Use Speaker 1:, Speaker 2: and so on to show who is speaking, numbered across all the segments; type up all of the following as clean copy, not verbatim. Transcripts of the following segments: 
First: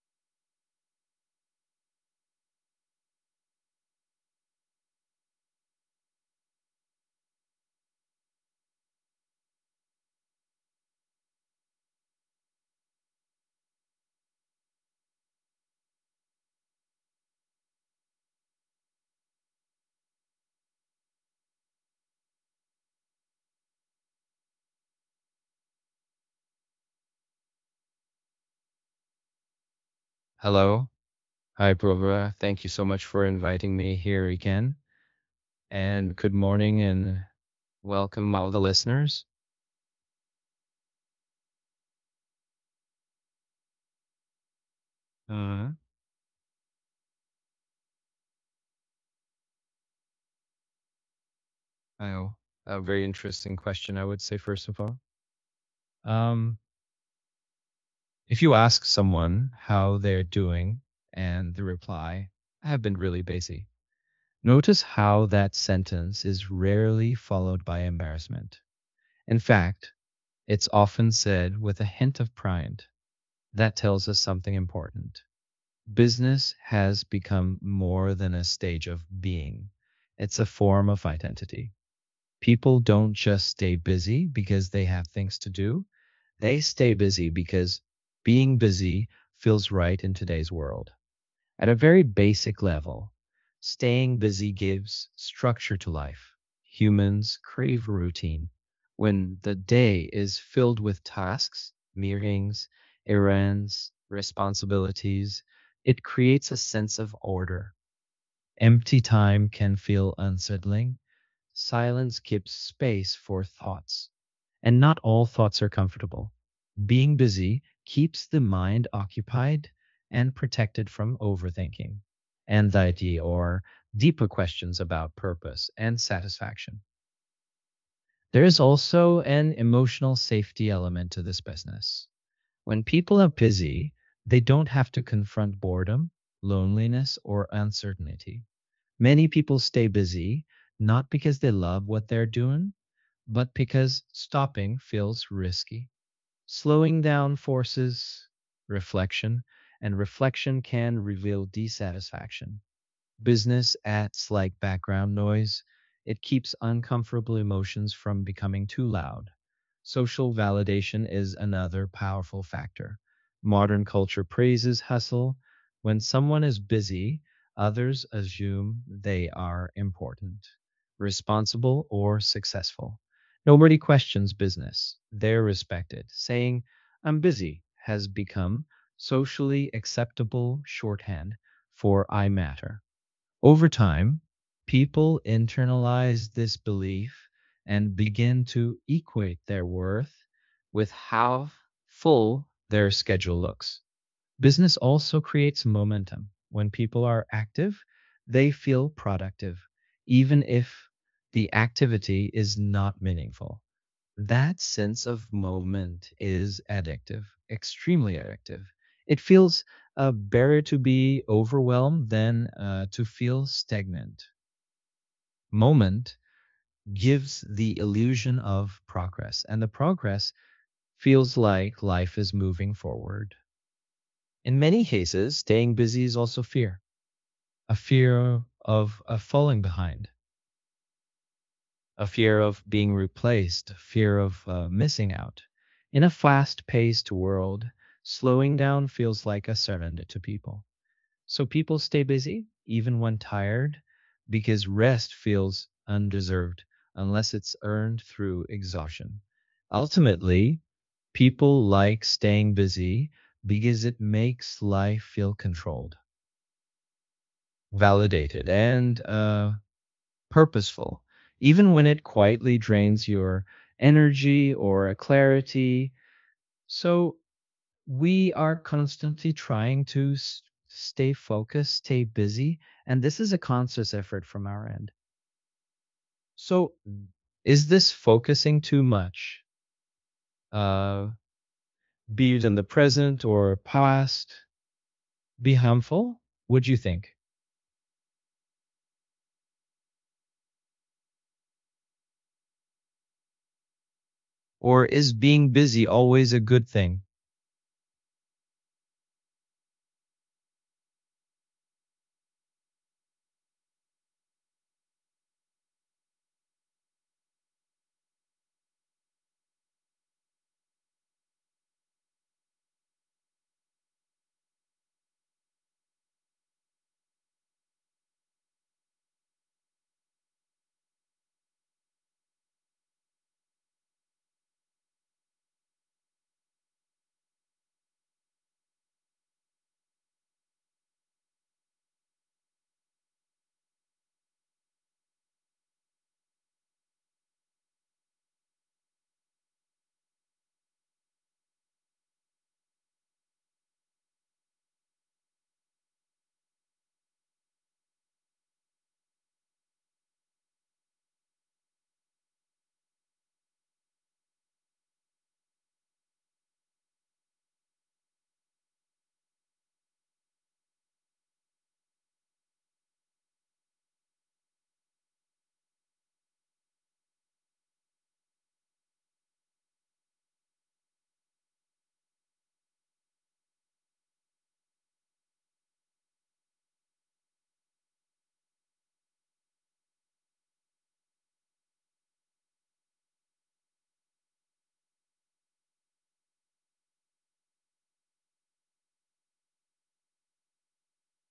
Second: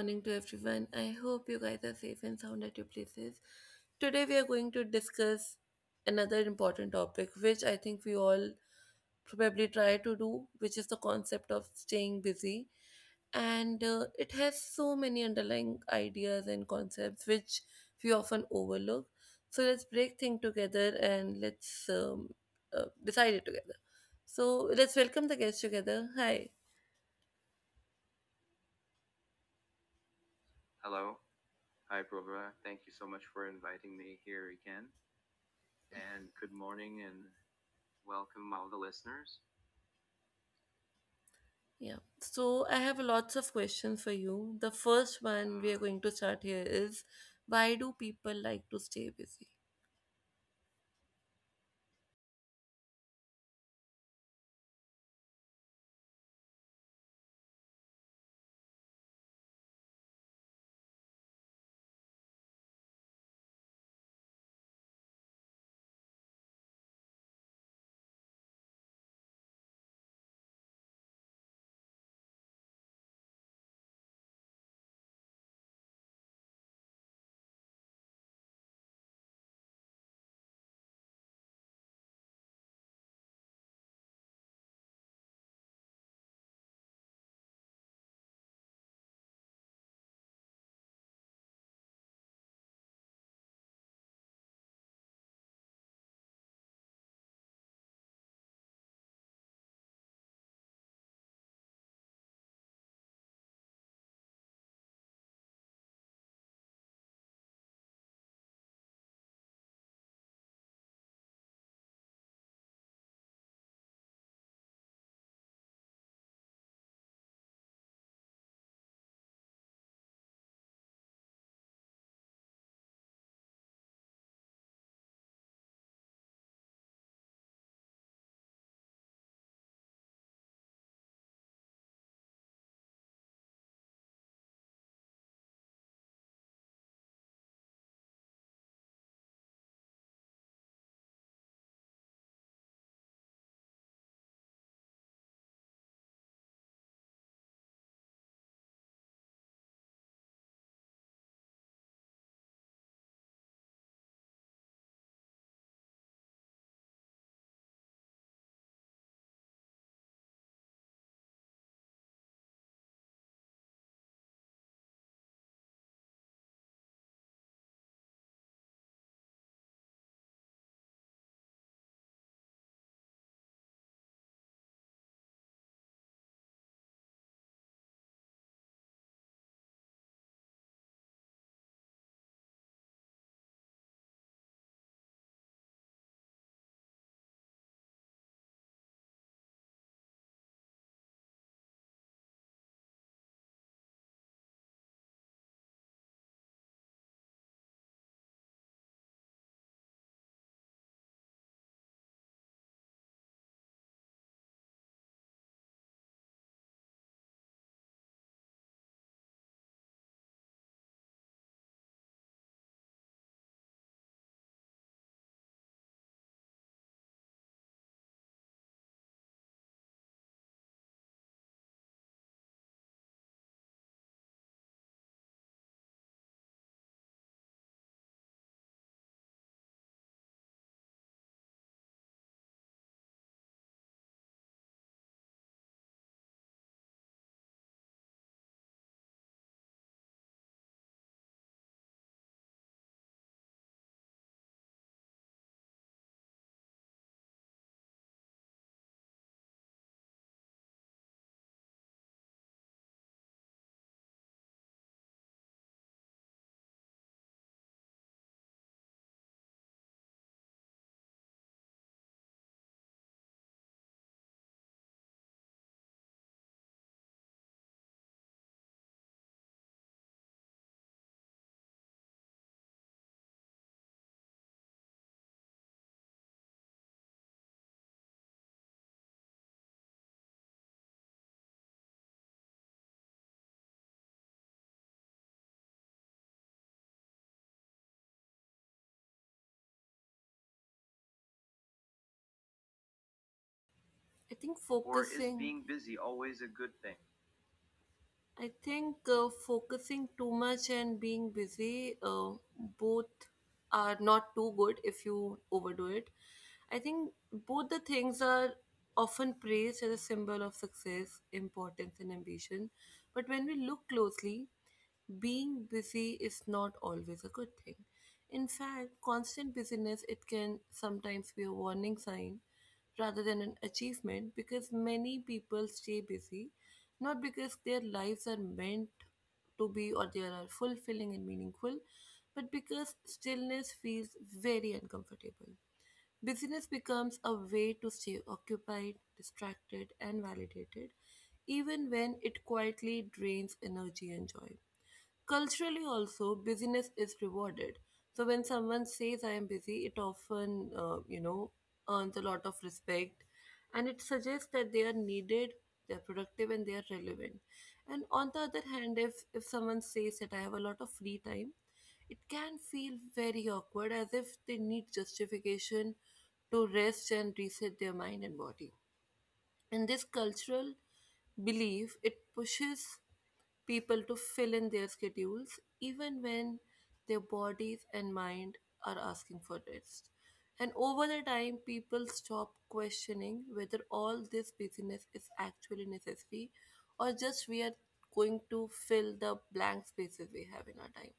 Speaker 1: morning to everyone. I hope you guys are safe and sound at your places. Today we are going to discuss another important topic which I think we all probably try to do, which is the concept of staying busy. And it has so many underlying ideas and concepts which we often overlook. So let's break things together and let's decide it together. So let's welcome the guests together. Hi.
Speaker 2: Hello. Hi, Prabha. Thank you so much for inviting me here again. And good morning and welcome, all the listeners.
Speaker 1: Yeah. So I have lots of questions for you. The first one we are
Speaker 2: Uh,
Speaker 1: going to start here is, why do people like to stay busy?
Speaker 2: I, a very interesting question, I would say, first of all. Um, if you ask someone how they're doing and the reply, I have been really busy, notice how that sentence is rarely followed by embarrassment. In fact, it's often said with a hint of pride. That tells us something important business has become more than a stage of being, it's a form of identity. People don't just stay busy because they have things to do, they stay busy because being busy feels right in today's world. At a very basic level, staying busy gives structure to life. Humans crave routine. When the day is filled with tasks, meetings, errands, responsibilities, it creates a sense of order. Empty time can feel unsettling. Silence gives space for thoughts. And not all thoughts are comfortable. Being busy keeps the mind occupied and protected from overthinking, anxiety, or deeper questions about purpose and satisfaction. There is also an emotional safety element to this business. When people are busy, they don't have to confront boredom, loneliness, or uncertainty. Many people stay busy not because they love what they're doing, but because stopping feels risky. Slowing down forces reflection, and reflection can reveal dissatisfaction business adds like background noise. It keeps uncomfortable emotions from becoming too loud. Social validation is another powerful factor. Modern culture praises hustle. When someone is busy, others assume they are important, responsible, or successful. Nobody questions business. They're respected. Saying, I'm busy, has become socially acceptable shorthand for I matter. Over time, people internalize this belief and begin to equate their worth with how full their schedule looks. Business also creates momentum. When people are active, they feel productive, even if the activity is not meaningful. That sense of moment is addictive, extremely addictive. It feels better to be overwhelmed than to feel stagnant. Moment gives the illusion of progress, and the progress feels like life is moving forward. In many cases, staying busy is also fear, a fear of falling behind a fear of being replaced, a fear of missing out. In a fast paced world, slowing down feels like a surrender to people. So people stay busy, even when tired, because rest feels undeserved unless it's earned through exhaustion. Ultimately, people like staying busy because it makes life feel controlled, validated, and purposeful, even when it quietly drains your energy or clarity. So we are constantly trying to stay focused, stay busy, and this is a conscious effort from our end. So is this focusing too much? Uh, be it in the present or past, be harmful? Would you think?
Speaker 1: I think
Speaker 2: Or is being
Speaker 1: focusing,
Speaker 2: busy always a good thing?
Speaker 1: I think focusing too much and being busy, both are not too good if you overdo it. I think both the things are often praised as a symbol of success, importance, and ambition. But when we look closely, being busy is not always a good thing. In fact, constant busyness, it can sometimes be a warning sign rather than an achievement, because many people stay busy not because their lives are meant to be or they are fulfilling and meaningful, but because stillness feels very uncomfortable. Busyness becomes a way to stay occupied, distracted, and validated, even when it quietly drains energy and joy. Culturally, also, busyness is rewarded. So when someone says I am busy, it often, earns a lot of respect, and it suggests that they are needed, they are productive, and they are relevant. And on the other hand, if someone says that I have a lot of free time, it can feel very awkward, as if they need justification to rest and reset their mind and body. And this cultural belief, it pushes people to fill in their schedules even when their bodies and mind are asking for rest. And over the time, people stop questioning whether all this busyness is actually necessary, or just we are going to fill the blank spaces we have in our time.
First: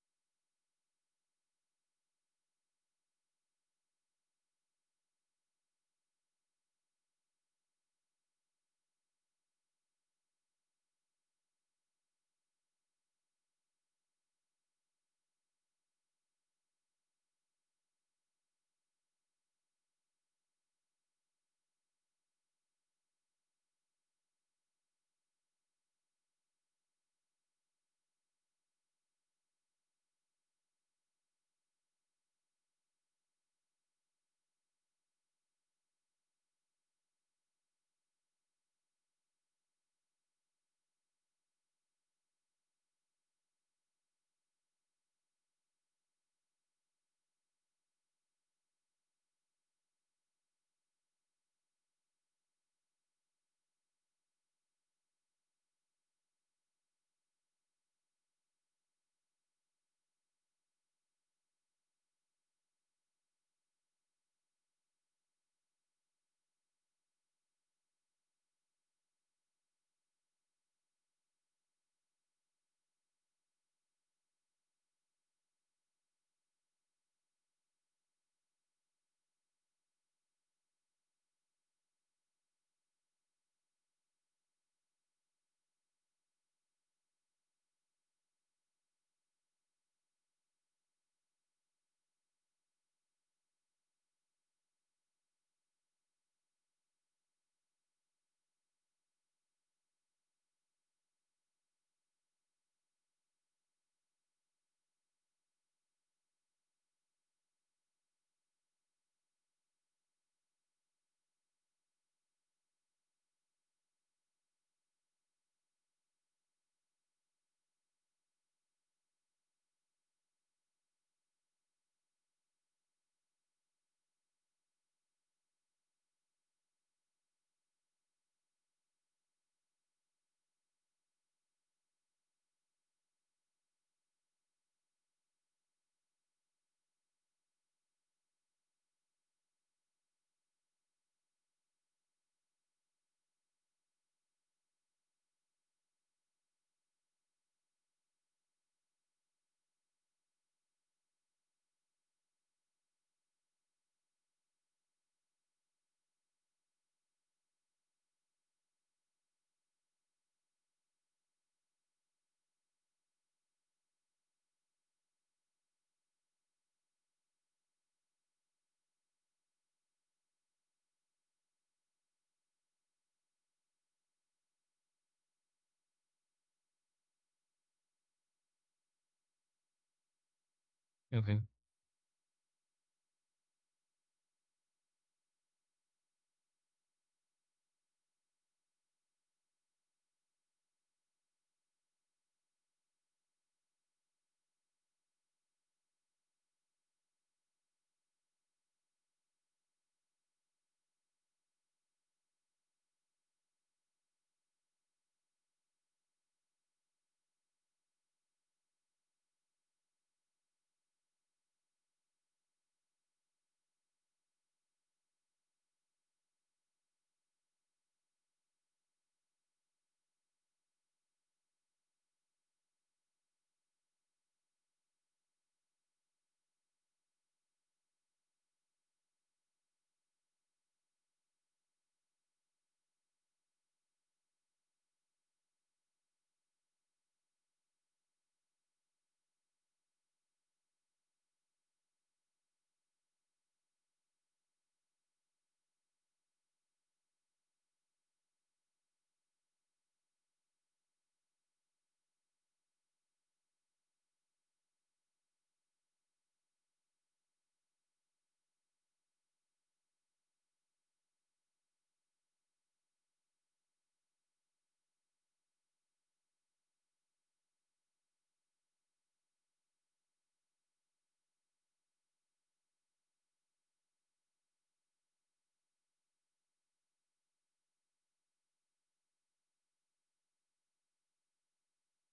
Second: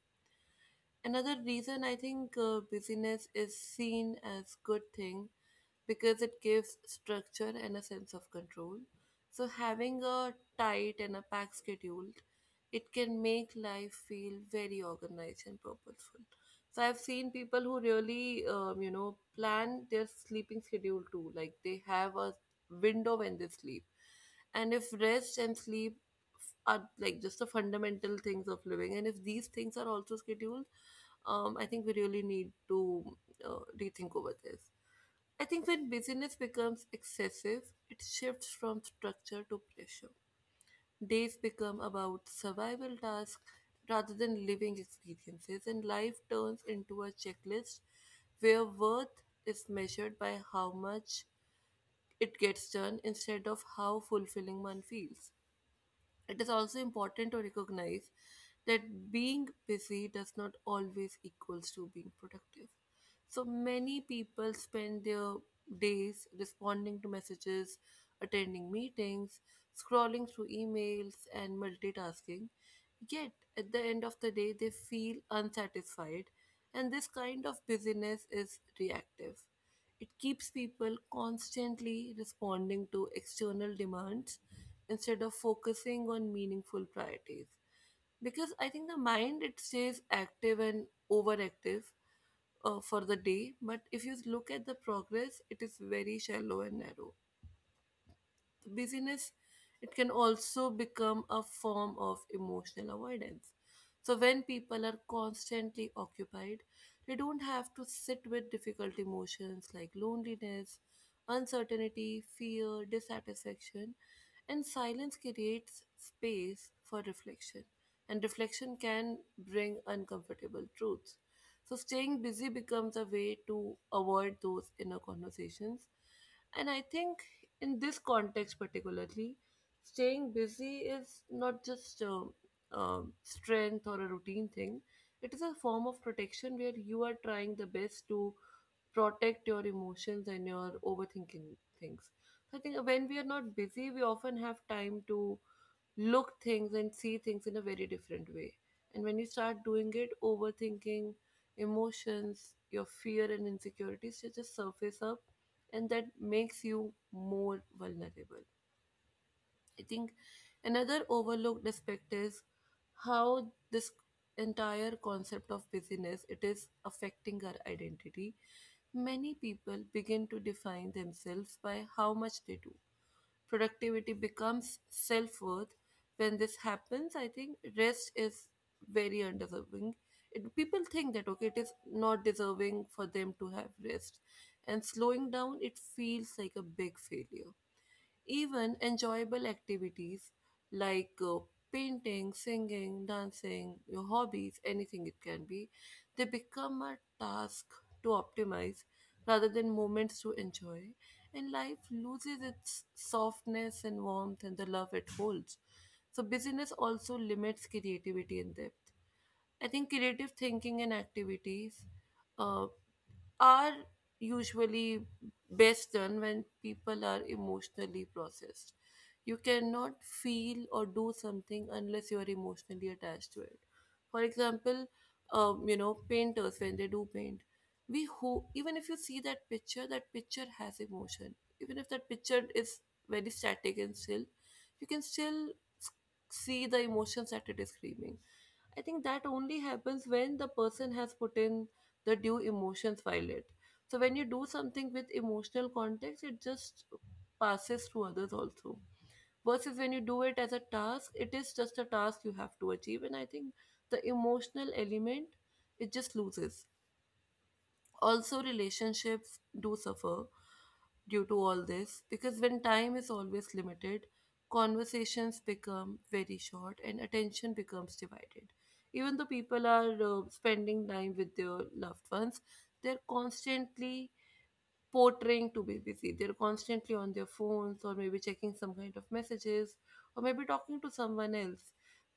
Speaker 1: Another reason, I think, busyness is seen as good thing, because it gives structure and a sense of control. So, having a tight and a packed schedule, it can make life feel very organized and purposeful. So, I've seen people who really, plan their sleeping schedule too. Like they have a window when they sleep, and if rest and sleep are like just the fundamental things of living, and if these things are also scheduled, I think we really need to rethink over this. I think when busyness becomes excessive, it shifts from structure to pressure. Days become about survival tasks rather than living experiences, and life turns into a checklist where worth is measured by how much it gets done instead of how fulfilling one feels. It is also important to recognize that being busy does not always equals to being productive. So many people spend their days responding to messages, attending meetings, scrolling through emails and multitasking. Yet at the end of the day they feel unsatisfied, and this kind of busyness is reactive. It keeps people constantly responding to external demands instead of focusing on meaningful priorities. Because I think the mind, it stays active and overactive for the day, but if you look at the progress, it is very shallow and narrow. Busyness, it can also become a form of emotional avoidance. So when people are constantly occupied, they don't have to sit with difficult emotions like loneliness, uncertainty, fear, dissatisfaction, and silence creates space for reflection, and reflection can bring uncomfortable truths. So, staying busy becomes a way to avoid those inner conversations. And I think in this context, particularly, staying busy is not just a, strength or a routine thing, it is a form of protection where you are trying the best to protect your emotions and your overthinking things. So I think when we are not busy, we often have time to look things and see things in a very different way. And when you start doing it, overthinking, emotions, your fear and insecurities should just surface up, and that makes you more vulnerable. I think another overlooked aspect is how this entire concept of busyness, it is affecting our identity. Many people begin to define themselves by how much they do. Productivity becomes self-worth. When this happens, I think rest is very undeserving. It, people think that
Speaker 2: Okay.
Speaker 1: okay, it is not deserving for them to have rest, and slowing down it feels like a big failure. Even enjoyable activities like painting, singing, dancing, your hobbies, anything it can be, they become a task to optimize rather than moments to enjoy. And life loses its softness and warmth and the love it holds. So, busyness also limits creativity and depth. I think creative thinking and activities uh, are usually best done when people are emotionally processed. You cannot feel or do something unless you're emotionally attached to it. For example, painters when they do paint, we hope even if you see that picture has emotion. Even if that picture is very static and still, you can still s- see the emotions that it is screaming. I think that only happens when the person has put in the due emotions while it. So when you do something with emotional context, it just passes to others also. Versus when you do it as a task, it is just a task you have to achieve. And I think the emotional element, it just loses. Also, relationships do suffer due to all this, because when time is always limited, conversations become very short and attention becomes divided. Even though people are spending time with their loved ones, they're constantly portraying to be busy. They're constantly on their phones or maybe checking some kind of messages or maybe talking to someone else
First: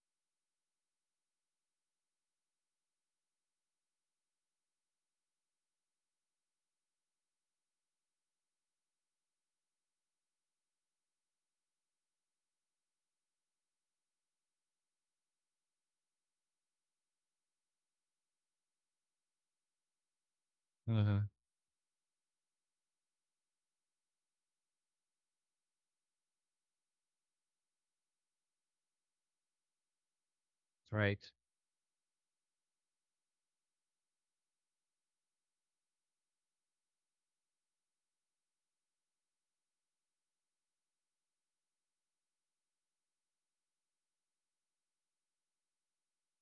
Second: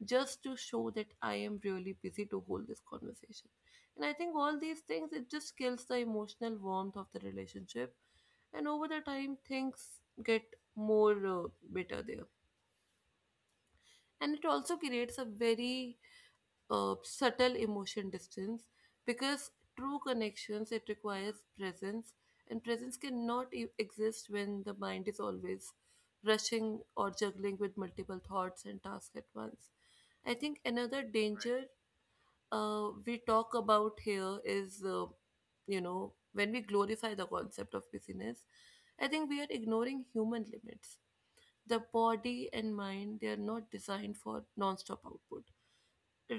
Speaker 1: just to show that I am really busy to hold this conversation. And I think all these things, it just kills the emotional warmth of the relationship. And over the time, things get more bitter there. And it also creates a very subtle emotion distance, because true connections it
Speaker 2: Uh-huh.
Speaker 1: requires presence, and presence cannot exist when the mind is always rushing or juggling with multiple thoughts and tasks at once. I think another Right.
Speaker 2: Right.
Speaker 1: danger we talk about here is, when we glorify the concept of busyness, I think we are ignoring human limits. The body and mind, they are not designed for non-stop output.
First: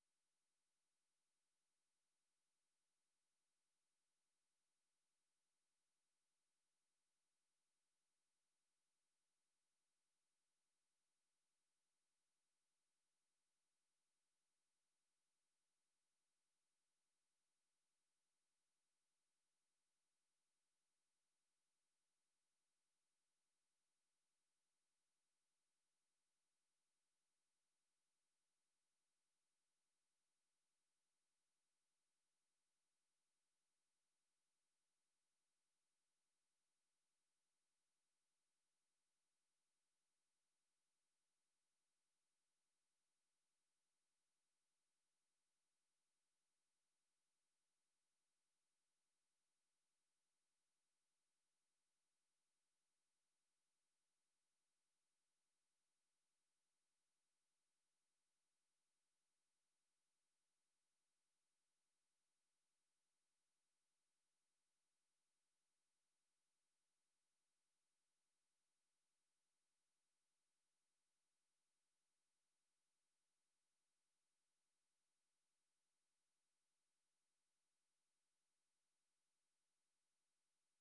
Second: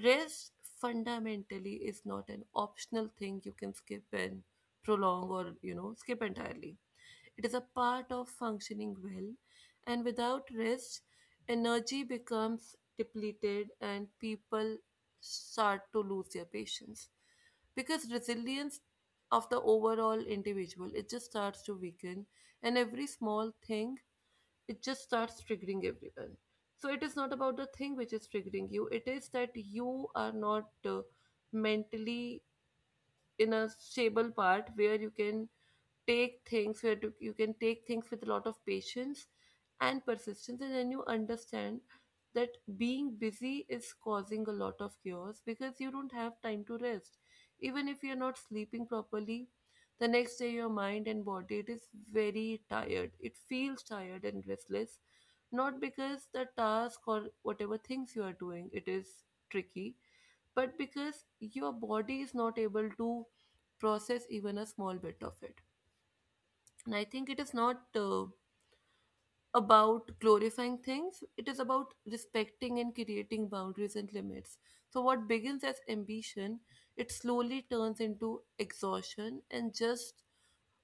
Speaker 1: Rest fundamentally is not an optional thing you can skip and prolong or, you know, skip entirely. It is a part of functioning well, and without rest, energy becomes depleted and people start to lose their patience, because resilience of the overall individual, it just starts to weaken, and every small thing, it just starts triggering everyone. So it is not about the thing which is triggering you, it is that you are not mentally in a stable part where you can take things, where to you can take things with a lot of patience and persistence, and then you understand that being busy is causing a lot of chaos because you don't have time to rest. Even if you're not sleeping properly, the next day your mind and body, it is very tired, it feels tired and restless, not because the task or whatever things you are doing it is tricky, but because your body is not able to process even a small bit of it. And I think it is not about glorifying things, it is about respecting and creating boundaries and limits. So, what begins as ambition, it slowly turns into exhaustion, and just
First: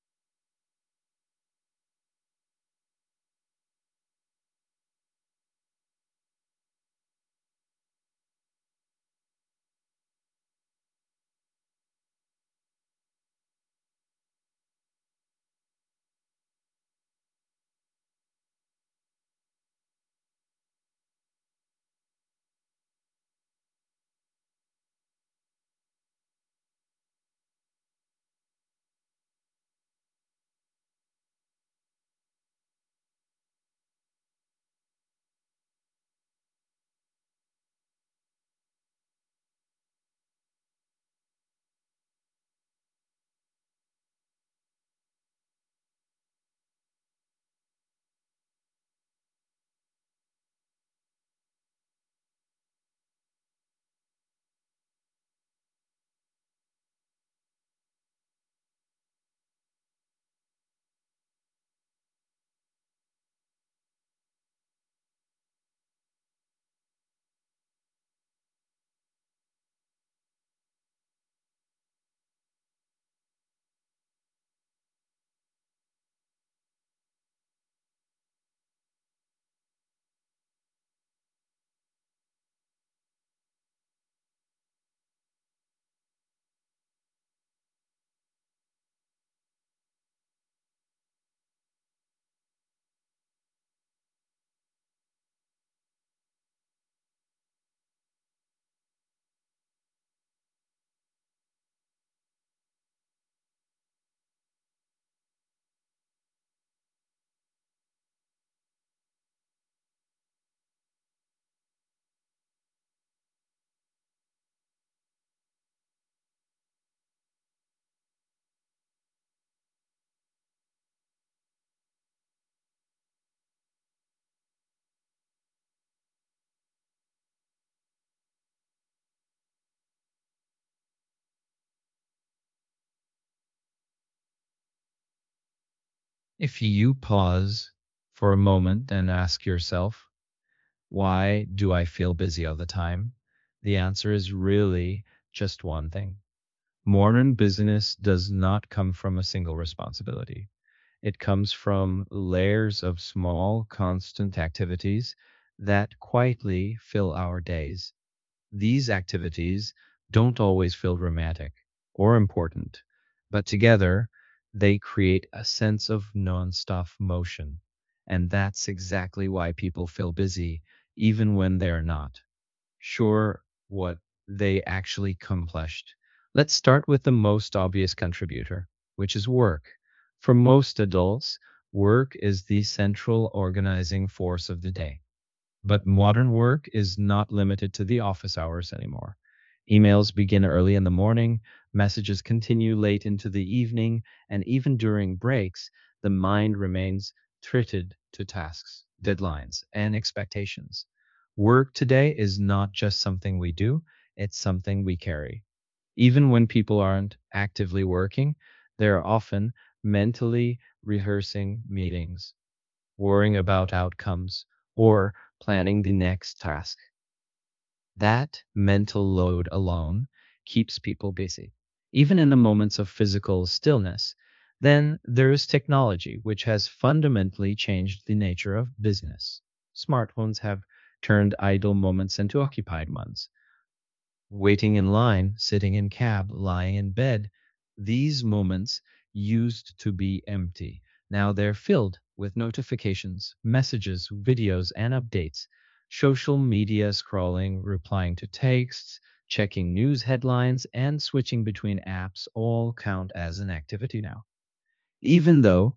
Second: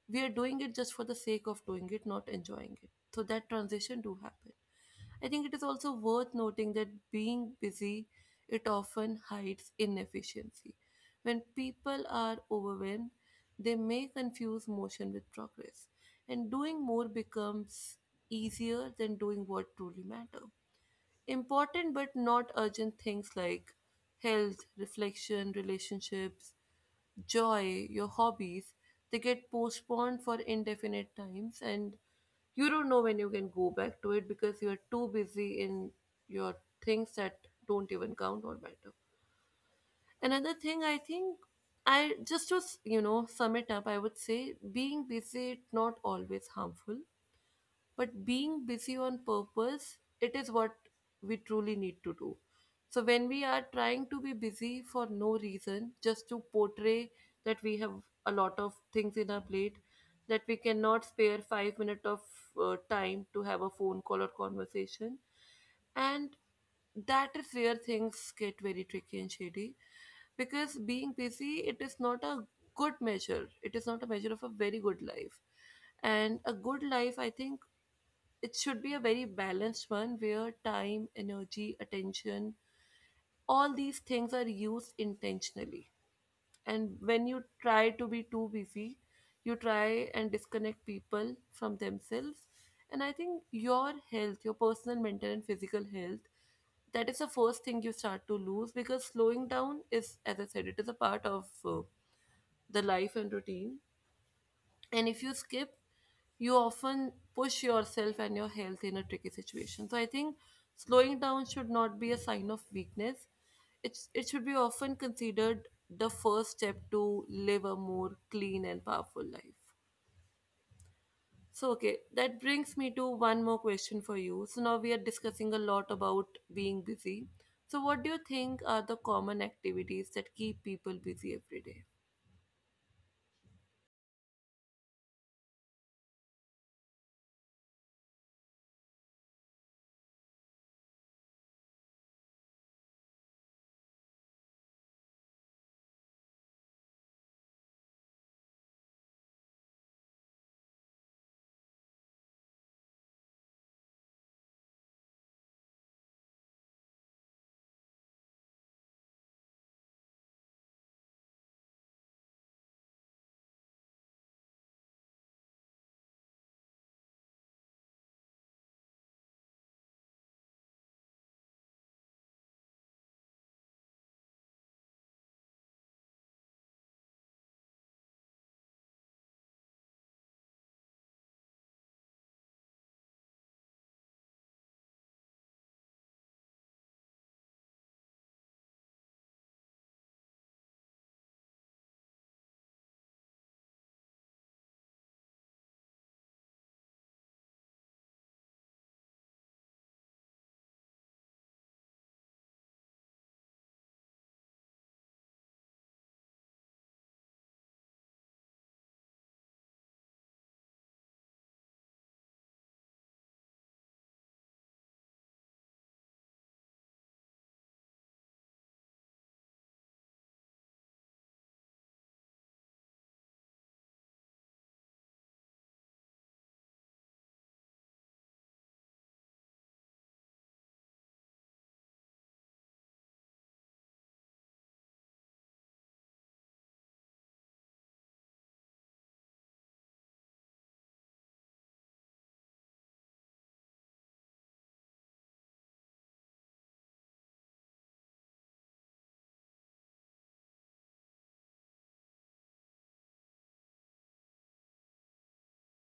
Speaker 1: we are doing it just for the sake of doing it, not enjoying it. So, that transition do happen. I think it is also worth noting that being busy, it often hides inefficiency. When people are overwhelmed, they may confuse motion with progress, and doing more becomes easier than doing what truly matter. Important but not urgent things like health, reflection, relationships, joy, your hobbies, they get postponed for indefinite times and you don't know when you can go back to it because you're too busy in your things that don't even count or matter. Another thing I think I just to s- you know sum it up, I would say being busy is not always harmful but being busy on purpose it is what we truly need to do. So when we are trying to be busy for no reason, just to portray that we have a lot of things in our plate, that we cannot spare 5 minutes of time to have a phone call or conversation, and that is where things get very tricky and shady, because being busy, it is not a good measure, it is not a measure of a very good life. And a good life, I think, it should be a very balanced one where time, energy, attention, all these things are used intentionally. And when you try to be too busy, you try and disconnect people from themselves. And I think your health, your personal, mental, and physical health, that is the first thing you start to lose, because slowing down is, as I said, it is a part of the life and routine. And if you skip, you often push yourself and your health in a tricky situation. So I think slowing down should not be a sign of weakness. It should be often considered the first step to live a more clean and powerful life. So okay, that brings me to one more question for you. So now we are discussing a lot about being busy, so what do you think are the common activities that keep people busy every day?
Speaker 2: If you pause for a moment and ask yourself, why do I feel busy all the time? The answer is really just one thing. Modern business does not come from a single responsibility. It comes from layers of small, constant activities that quietly fill our days. These activities don't always feel dramatic or important, but together they create a sense of non-stop motion. And that's exactly why people feel busy, even when they're not sure what they actually accomplished. Let's start with the most obvious contributor, which is work. For most adults, work is the central organizing force of the day. But modern work is not limited to the office hours anymore. Emails begin early in the morning, messages continue late into the evening, and even during breaks, the mind remains treated to tasks, deadlines, and expectations. Work today is not just something we do, it's something we carry. Even when people aren't actively working, they're often mentally rehearsing meetings, worrying about outcomes, or planning the next task. That mental load alone keeps people busy, even in the moments of physical stillness. Then there is technology, which has fundamentally changed the nature of business. Smartphones have turned idle moments into occupied ones waiting in line, sitting in cab, lying in bed, these moments used to be empty. Now they're filled with notifications, messages, videos, and updates. Social media scrolling, replying to texts, checking news headlines, and switching between apps all count as an activity now. Even though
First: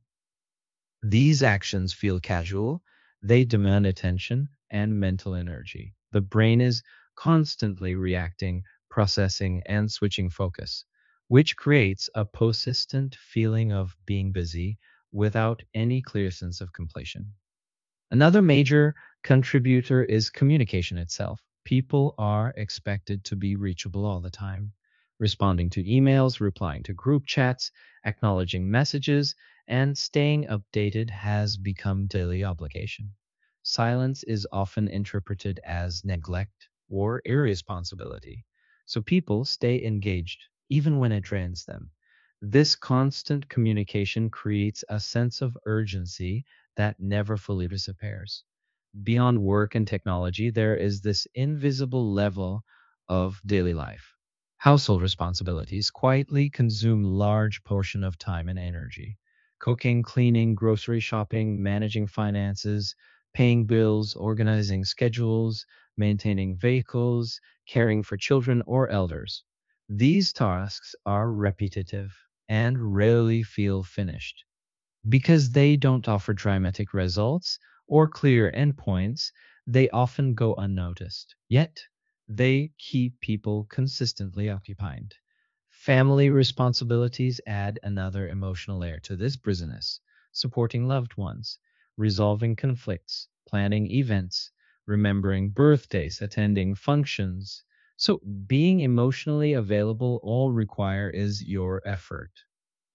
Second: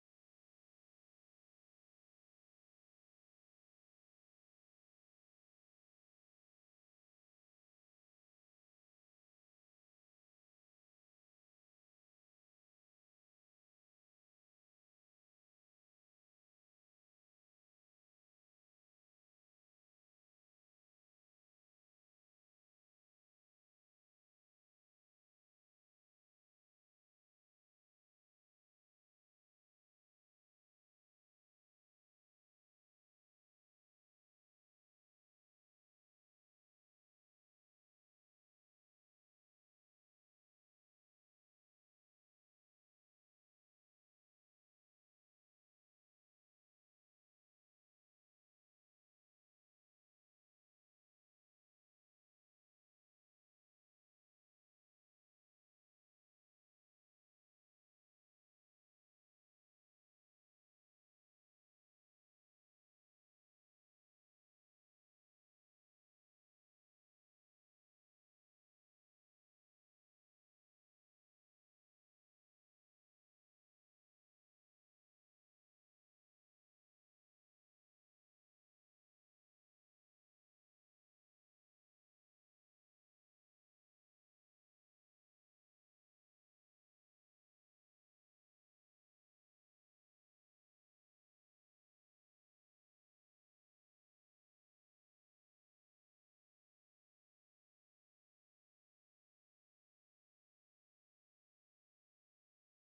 Speaker 2: these actions feel casual, they demand attention and mental energy. The brain is constantly reacting, processing, and switching focus, which creates a persistent feeling of being busy without any clear sense of completion. Another major contributor is communication itself. People are expected to be reachable all the time, responding to emails, replying to group chats, acknowledging messages, and staying updated has become daily obligation. Silence is often interpreted as neglect or irresponsibility, so people stay engaged even when it drains them. This constant communication creates a sense of urgency that never fully disappears. Beyond work and technology, there is this invisible level of daily life. Household responsibilities quietly consume large portion of time and energy. Cooking, cleaning, grocery shopping, managing finances, paying bills, organizing schedules, maintaining vehicles, caring for children or elders. These tasks are repetitive and rarely feel finished. Because they don't offer dramatic results or clear endpoints, they often go unnoticed. Yet, they keep people consistently occupied. Family responsibilities add another emotional layer to this busyness. Supporting loved ones, resolving conflicts, planning events, remembering birthdays, attending functions. So, being emotionally available all require is your effort.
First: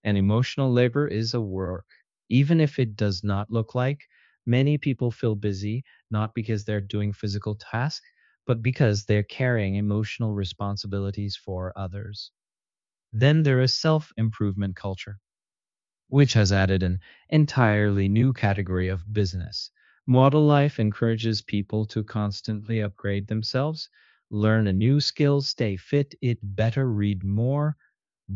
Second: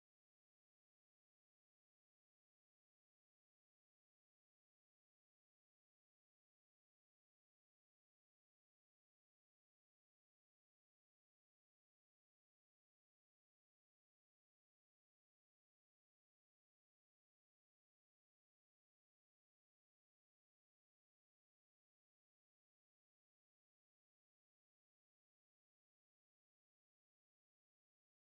Speaker 2: And emotional labor is a work, even if it does not look like. Many people feel busy not because they're doing physical tasks, but because they're carrying emotional responsibilities for others. Then there is self improvement culture, which has added an entirely new category of business. Model life encourages people to constantly upgrade themselves, learn a new skill, stay fit, eat better, read more,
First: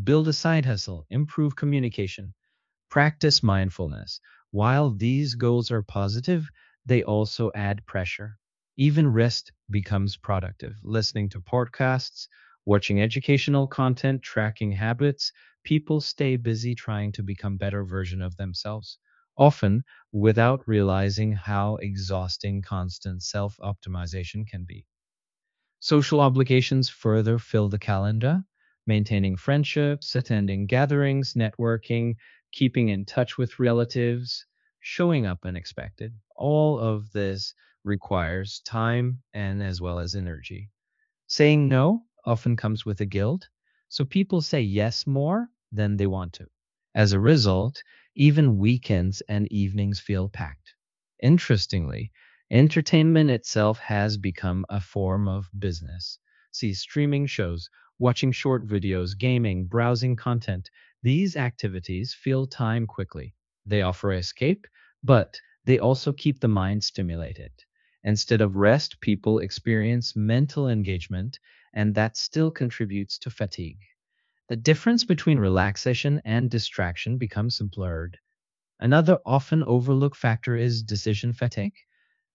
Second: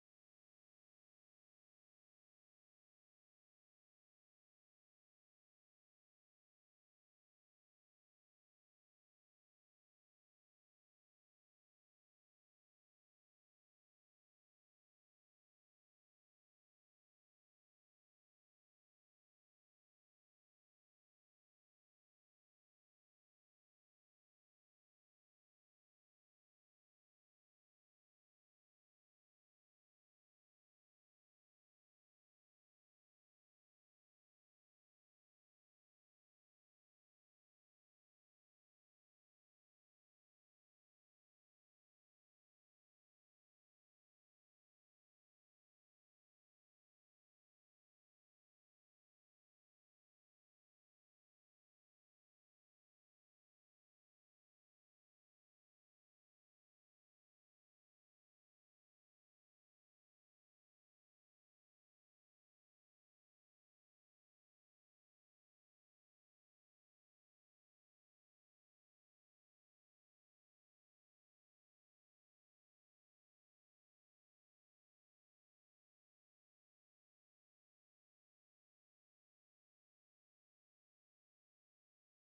Speaker 2: build a side hustle, improve communication, practice mindfulness. While these goals are positive, they also add pressure. Even rest becomes productive. Listening to podcasts, watching educational content, tracking habits, people stay busy trying to become better version of themselves, often without realizing how exhausting constant self-optimization can be. Social obligations further fill the calendar, maintaining friendships, attending gatherings, networking, keeping in touch with relatives, showing up unexpected. All of this requires time and as well as energy. Saying no often comes with a guilt, so people say yes more than they want to. As a result, even weekends and evenings feel packed. Interestingly, entertainment itself has become a form of business. See streaming shows, watching short videos, gaming, browsing content. These activities fill time quickly. They offer escape, but they also keep the mind stimulated. Instead of rest, people experience mental engagement, and that still contributes to fatigue. The difference between relaxation and distraction becomes blurred. Another often overlooked factor is decision fatigue.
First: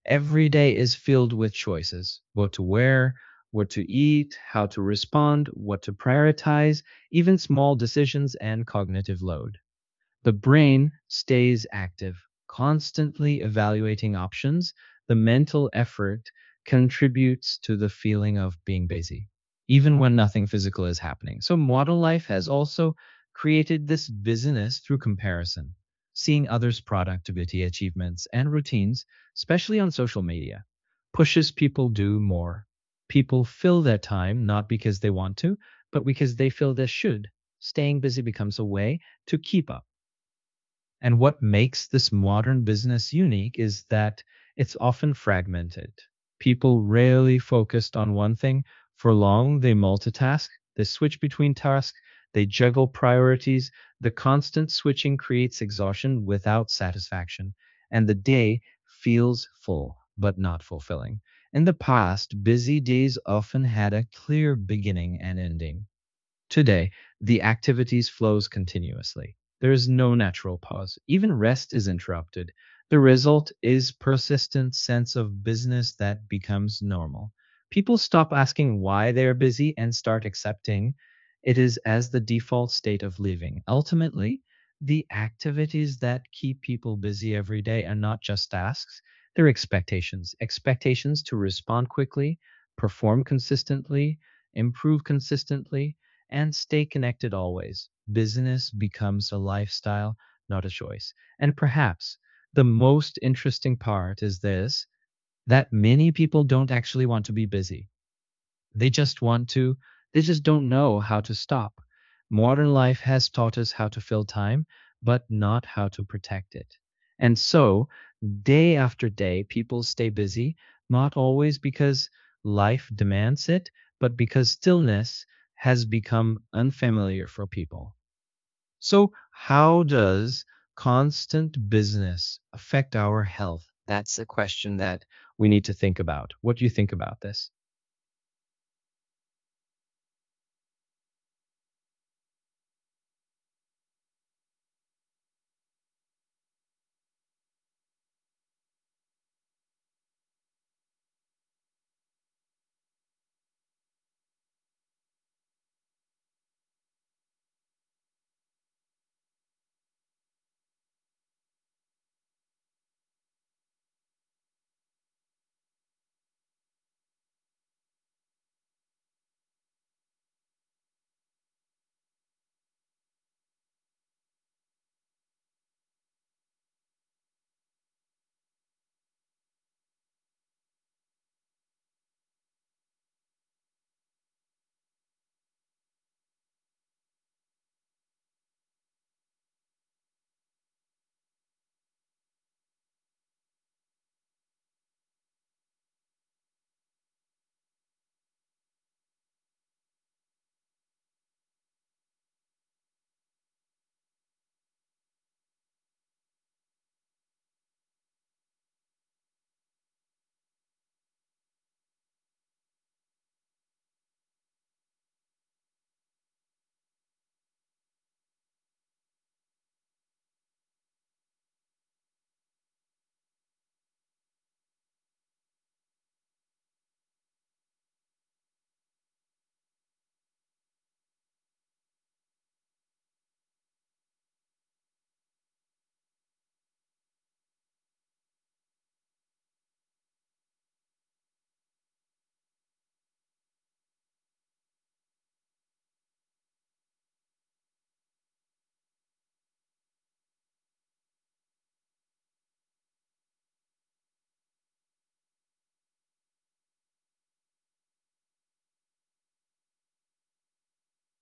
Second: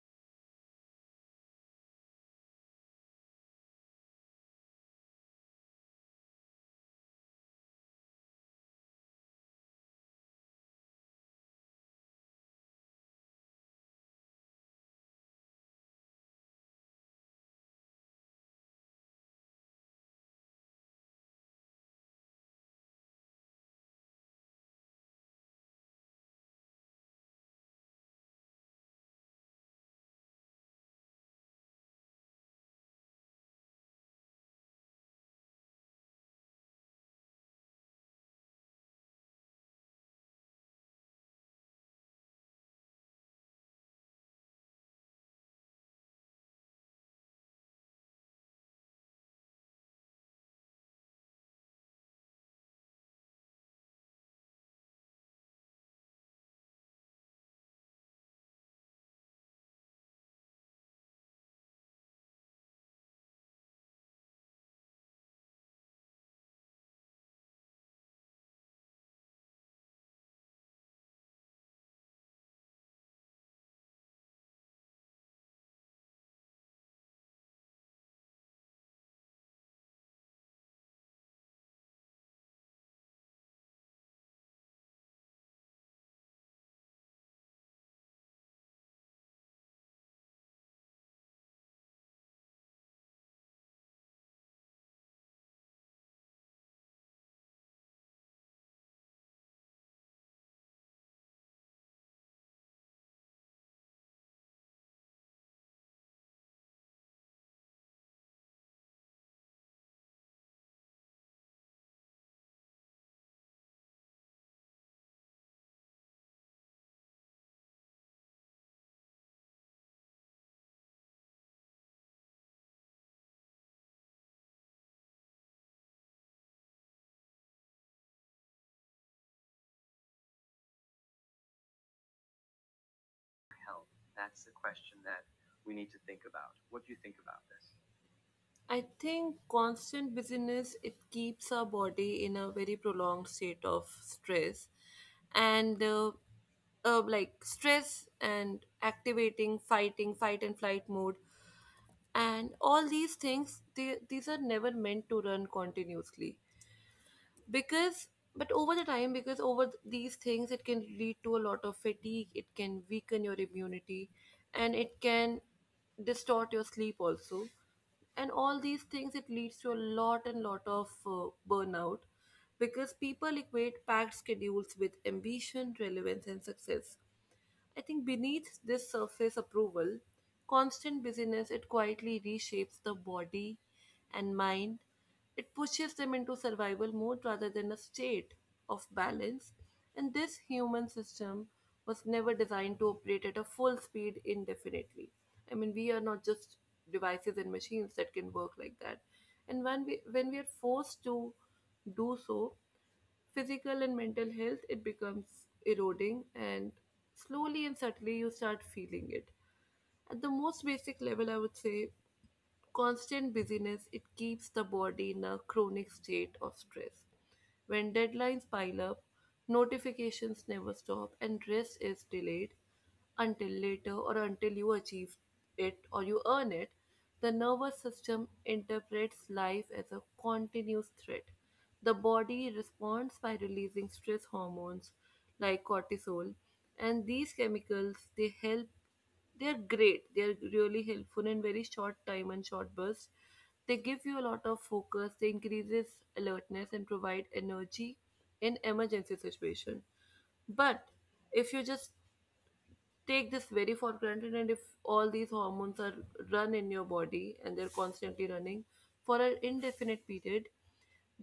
Speaker 2: Every day is filled with choices what to wear, what to eat, how to respond, what to prioritize, even small decisions and cognitive load. The brain stays active, constantly evaluating options. The mental effort contributes to the feeling of being busy, even when nothing physical is happening. So, model life has also created this busyness through comparison, seeing others' productivity, achievements, and routines, especially on social media, pushes people to do more. People fill their time not because they want to, but because they feel they should. Staying busy becomes a way to keep up. And what makes this modern business unique is that it's often fragmented. People rarely focused on one thing for long. They multitask, they switch between tasks, they juggle priorities. The constant switching creates exhaustion without satisfaction, and the day feels full but not fulfilling. In the past, busy days often had a clear beginning and ending. Today, the activities flows continuously. There is no natural pause. Even rest is interrupted. The result is persistent sense of business that becomes normal. People stop asking why they are busy and start accepting it is as the default state of living. Ultimately, the activities that keep people busy every day are not just tasks, they're expectations. Expectations to respond quickly, perform consistently, improve consistently, and stay connected always. Business becomes a lifestyle, not a choice. And perhaps the most interesting part is this that many people don't actually want to be busy. They just want to, they just don't know how to stop. Modern life has taught us how to fill time, but not how to protect it. And so, day after day, people stay busy, not always because life demands it, but because stillness has become unfamiliar for people. So, how does constant business affect our health? That's a question that we need to think about. What do you think about this?
Speaker 1: I think constant busyness, it keeps our body in a very prolonged state of stress, and like stress and activating fighting fight and flight mode, and all these things, they, these are never meant to run continuously, because but over the time, these things it can lead to a lot of fatigue, it can weaken your immunity, and it can distort your sleep also. And all these things it leads to a lot and lot of burnout, because people equate packed schedules with ambition, relevance, and success. I think beneath this surface approval, constant busyness, it quietly reshapes the body and mind. It pushes them into survival mode rather than a state of balance. And this human system was never designed to operate at a full speed indefinitely. I mean, we are not just devices and machines that can work like that. And when we are forced to do so, physical and mental health, it becomes eroding, and slowly and subtly you start feeling it. At the most basic level, I would say constant busyness it keeps the body in a chronic state of stress. When deadlines pile up, notifications never stop, and rest is delayed until later or until you achieve it or you earn it, the nervous system interprets life as a continuous threat. The body responds by releasing stress hormones like cortisol, and these chemicals, they help, they're great. They're really helpful in very short time and short bursts. They give you a lot of focus. They increases alertness and provide energy in emergency situation. But if you just take this very for granted, and if all these hormones are run in your body and they're constantly running for an indefinite period,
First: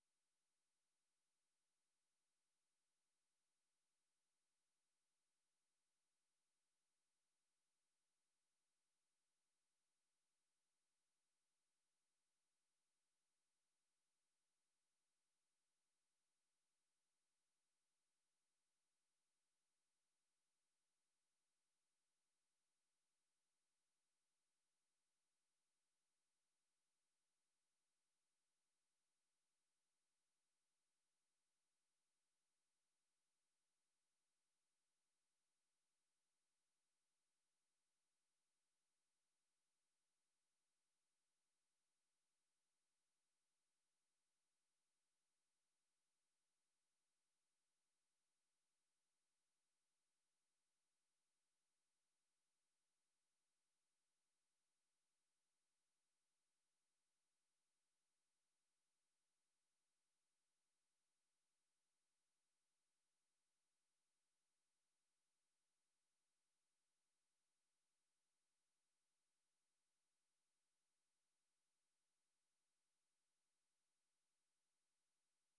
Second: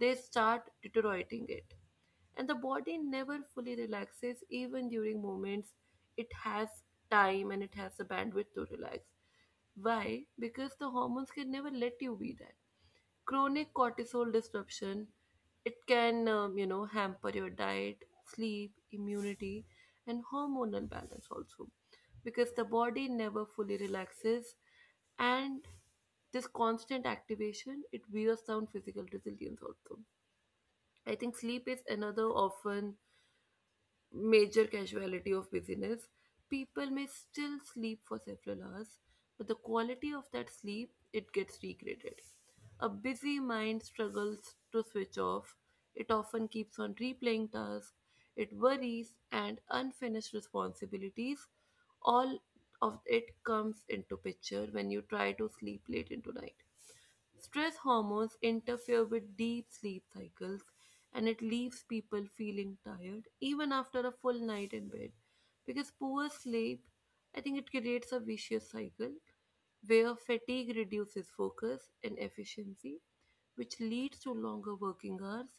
Speaker 1: they start deteriorating it. And the body never fully relaxes even during moments it has time and it has the bandwidth to relax. Why? Because the hormones can never let you be that. Chronic cortisol disruption, it can, hamper your diet, sleep, immunity, and hormonal balance also, because the body never fully relaxes. And this constant activation it wears down physical resilience also. I think sleep is another often major casualty of busyness. People may still sleep for several hours, but the quality of that sleep it gets degraded. A busy mind struggles to switch off. It often keeps on replaying tasks. It worries and unfinished responsibilities. All of it comes into picture when you try to sleep late into night. Stress hormones interfere with deep sleep cycles, and it leaves people feeling tired even after a full night in bed. Because poor sleep, I think it creates a vicious cycle where fatigue reduces focus and efficiency, which leads to longer working hours,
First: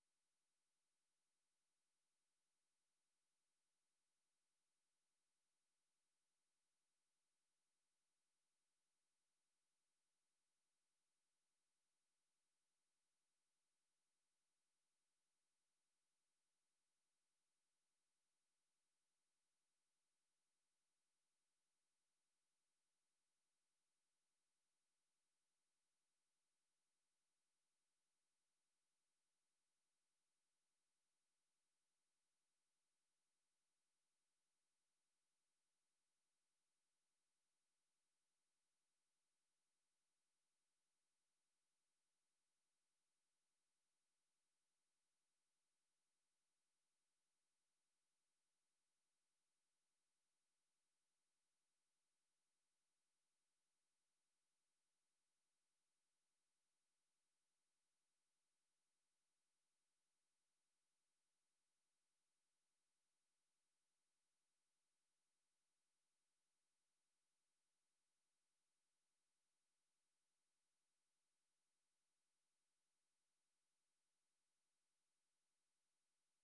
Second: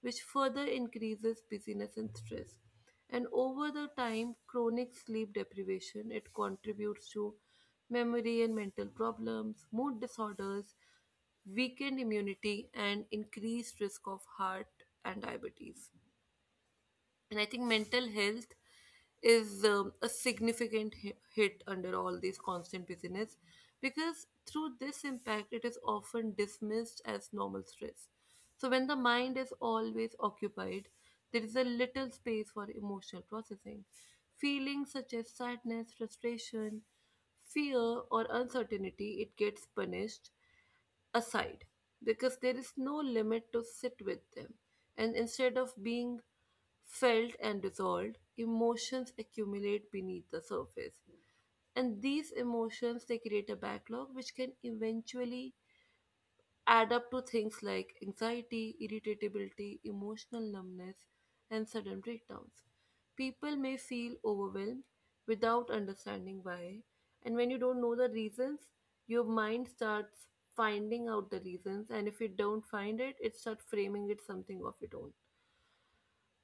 Speaker 1: which further increases busyness and stress. And over the time, chronic sleep deprivation it contributes to memory and mental problems, mood disorders, weakened immunity, and increased risk of heart and diabetes. And I think mental health is a significant hit under all these constant busyness, because through this impact it is often dismissed as normal stress. So when the mind is always occupied, there is a little space for emotional processing. Feelings such as sadness, frustration, fear, or uncertainty, it gets punished aside, because there is no limit to sit with them. And instead of being felt and dissolved, emotions accumulate beneath the surface. And these emotions they create a backlog which can eventually add up to things like anxiety, irritability, emotional numbness, and sudden breakdowns. People may feel overwhelmed without understanding why, and when you don't know the reasons, your mind starts finding out the reasons, and if you don't find it, it starts framing it something of its own.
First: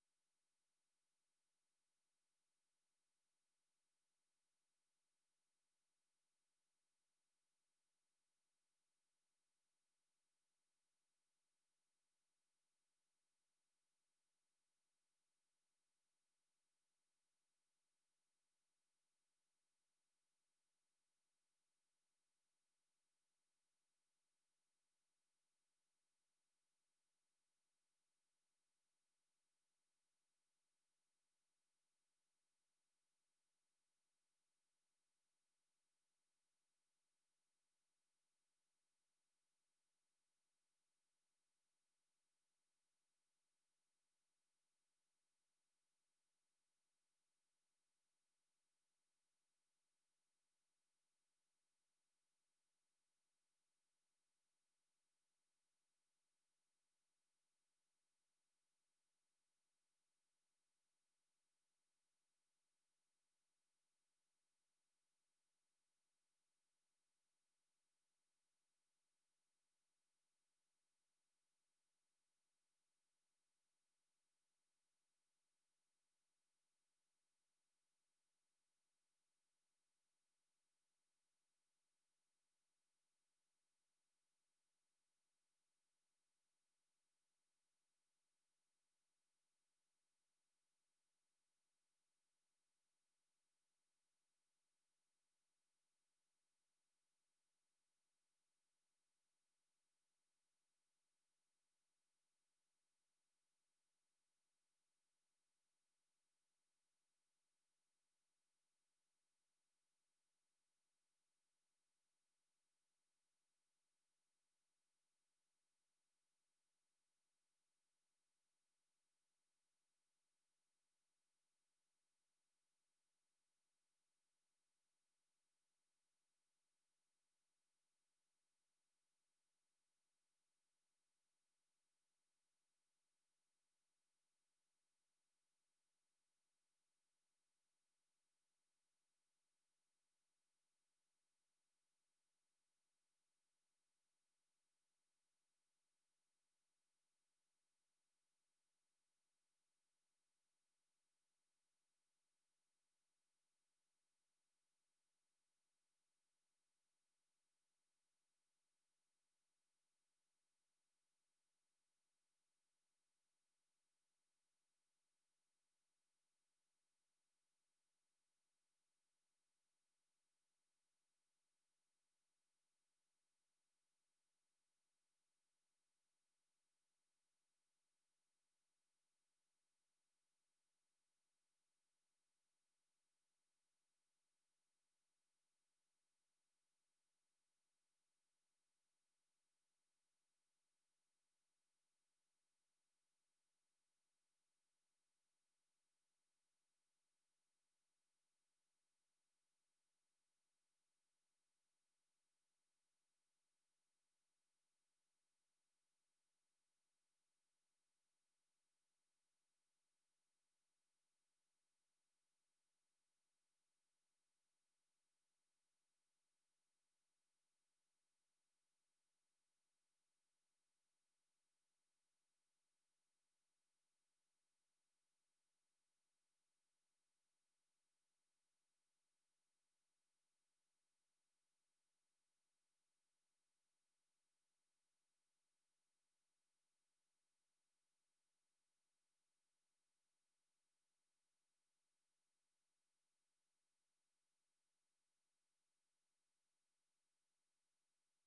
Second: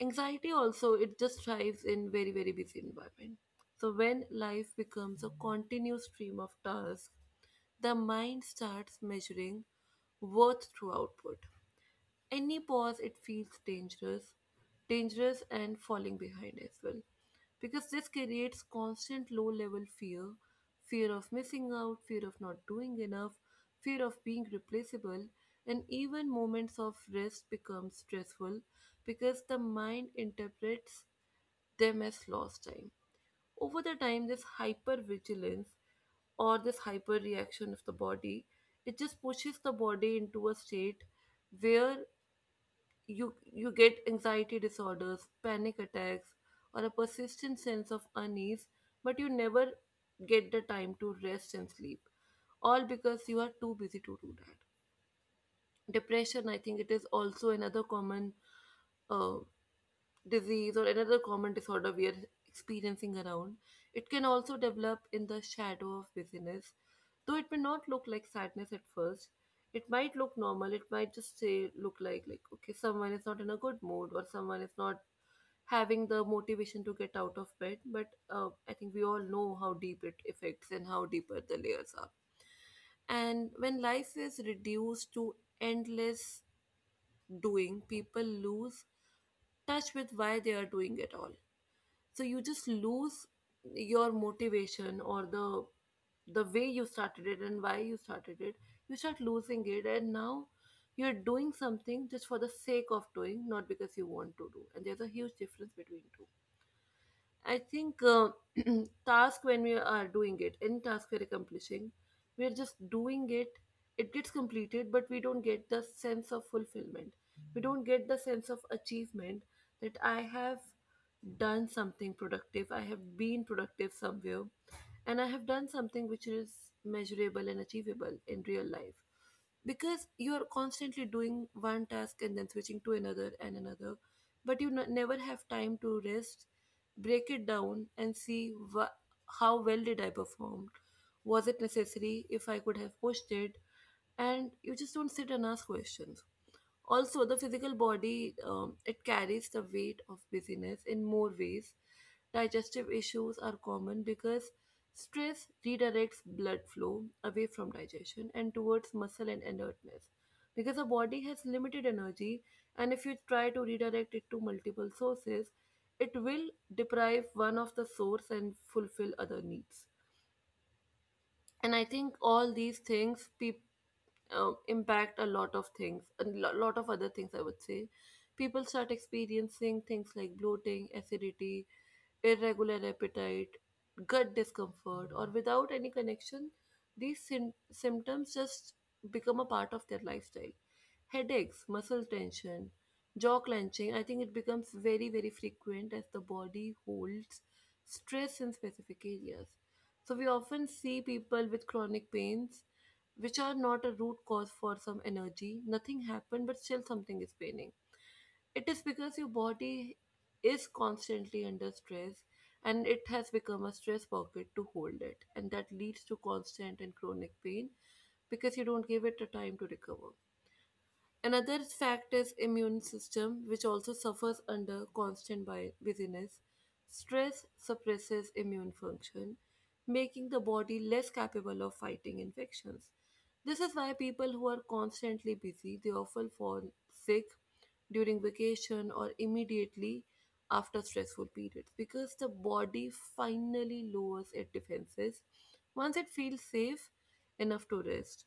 Speaker 1: Anxiety also it just thrives in very very busy environment. So when life becomes a continuous stream of tasks, the mind starts measuring worth through output. Any pause it feels dangerous, dangerous and falling behind as well, because this creates constant low level fear, fear of missing out, fear of not doing enough, fear of being replaceable. And even moments of rest become stressful, because the mind interprets them as lost time. Over the time, this hyper vigilance or this hyper reaction of the body, it just pushes the body into a state where you get anxiety disorders, panic attacks, or a persistent sense of unease, but you never get the time to rest and sleep, all because you are too busy to do that. Depression, I think, it is also another common uh, disease or another common disorder we are experiencing around. It can also develop in the shadow of busyness. Though it may not look like sadness at first, it might look normal. It might just say look like okay, someone is not in a good mood or someone is not having the motivation to get out of bed. But I think we all know how deep it affects and how deeper the layers are. And when life is reduced to endless doing, people lose touch with why they are doing it all. So you just lose your motivation or the way you started it and why you started it. You start losing it, and now you're doing something just for the sake of doing, not because you want to do. And there's a huge difference between two. I think task when we are doing it, any task we're accomplishing, we're just doing it. It gets completed, but we don't get the sense of fulfillment. We don't get the sense of achievement that I have done something productive. I have been productive somewhere and I have done something which is measurable and achievable in real life. Because you are constantly doing one task and then switching to another and another, but you never have time to rest, break it down, and see wha how well did I perform. Was it necessary? If I could have pushed it, and you just don't sit and ask questions. Also, the physical body it carries the weight of busyness in more ways. Digestive issues are common because stress redirects blood flow away from digestion and towards muscle and alertness. Because the body has limited energy, and if you try to redirect it to multiple sources, it will deprive one of the source and fulfill other needs. And I think all these things people impact a lot of things, a lot of other things, I would say. People start experiencing things like bloating, acidity, irregular appetite, gut discomfort, or without any connection, these syn symptoms just become a part of their lifestyle. Headaches, muscle tension, jaw clenching, I think it becomes very, very frequent as the body holds stress in specific areas. So we often see people with chronic pains which are not a root cause for some energy. Nothing happened, but still something is paining. It is because your body is constantly under stress and it has become a stress pocket to hold it. And that leads to constant and chronic pain because you don't give it a time to recover. Another fact is immune system, which also suffers under constant busyness. Stress suppresses immune function, making the body less capable of fighting infections. This is why people who are constantly busy, they often fall sick during vacation or immediately after stressful periods, because the body finally lowers its defenses once it feels safe enough to rest.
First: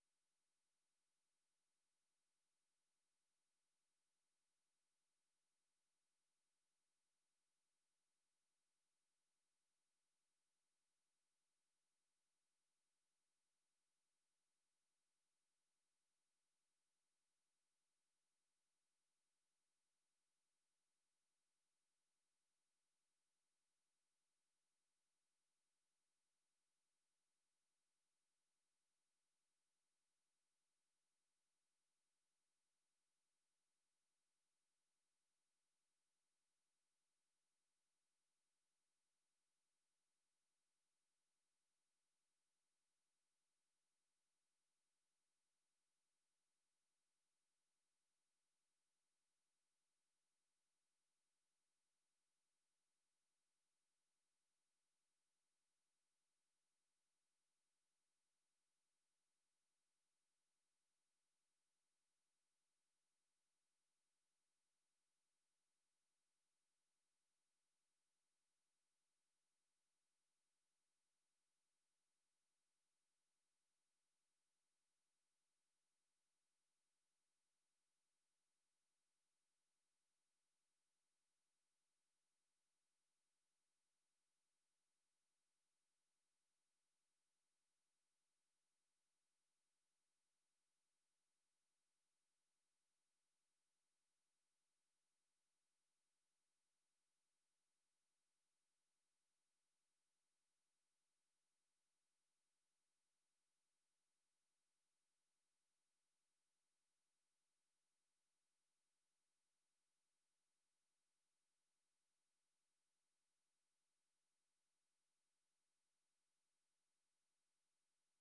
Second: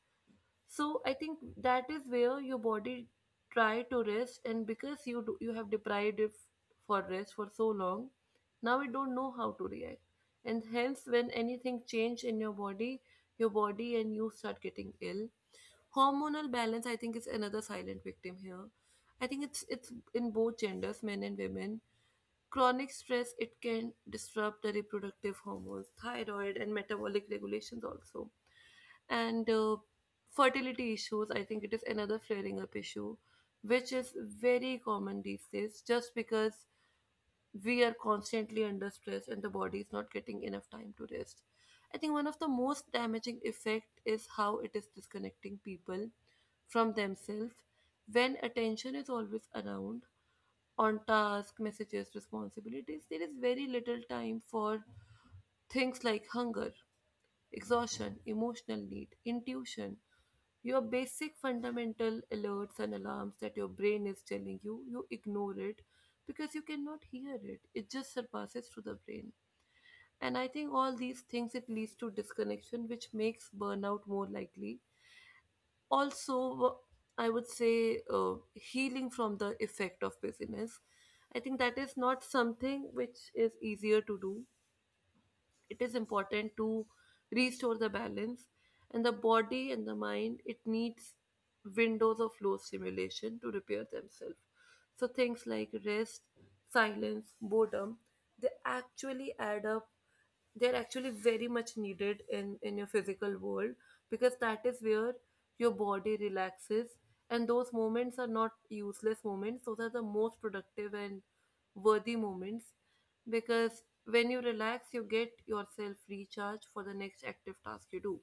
Speaker 1: So I think that is where your body try to rest, and because you do, you have deprived it for rest for so long, now it don't know how to react, and hence when anything change in your body and you start getting ill. Hormonal balance, I think, is another silent victim here. I think it's in both genders, men and women. Chronic stress it can disrupt the reproductive hormones, thyroid, and metabolic regulations also and fertility issues I think it is another flaring up issue which is very common these days just because we are constantly under stress and the body is not getting enough time to rest. I think one of the most damaging effect is how it is disconnecting people from themselves. When attention is always around on task messages responsibilities, there is very little time for things like hunger, exhaustion, emotional need, intuition, your basic fundamental alerts and alarms that your brain is telling you, you ignore it because you cannot hear it. It just surpasses through the brain. And I think all these things it leads to disconnection, which makes burnout more likely. Also, I would say healing from the effect of busyness. I think that is not something which is easier to do. It is important to restore the balance, and the body and the mind it needs windows of low stimulation to repair themselves. So things like rest, silence, boredom, they actually add up. They're actually very much needed in your physical world, because that is where your body relaxes. And those moments are not useless moments, those are the most productive and worthy moments, because when you relax you get yourself recharged for the next active task you do.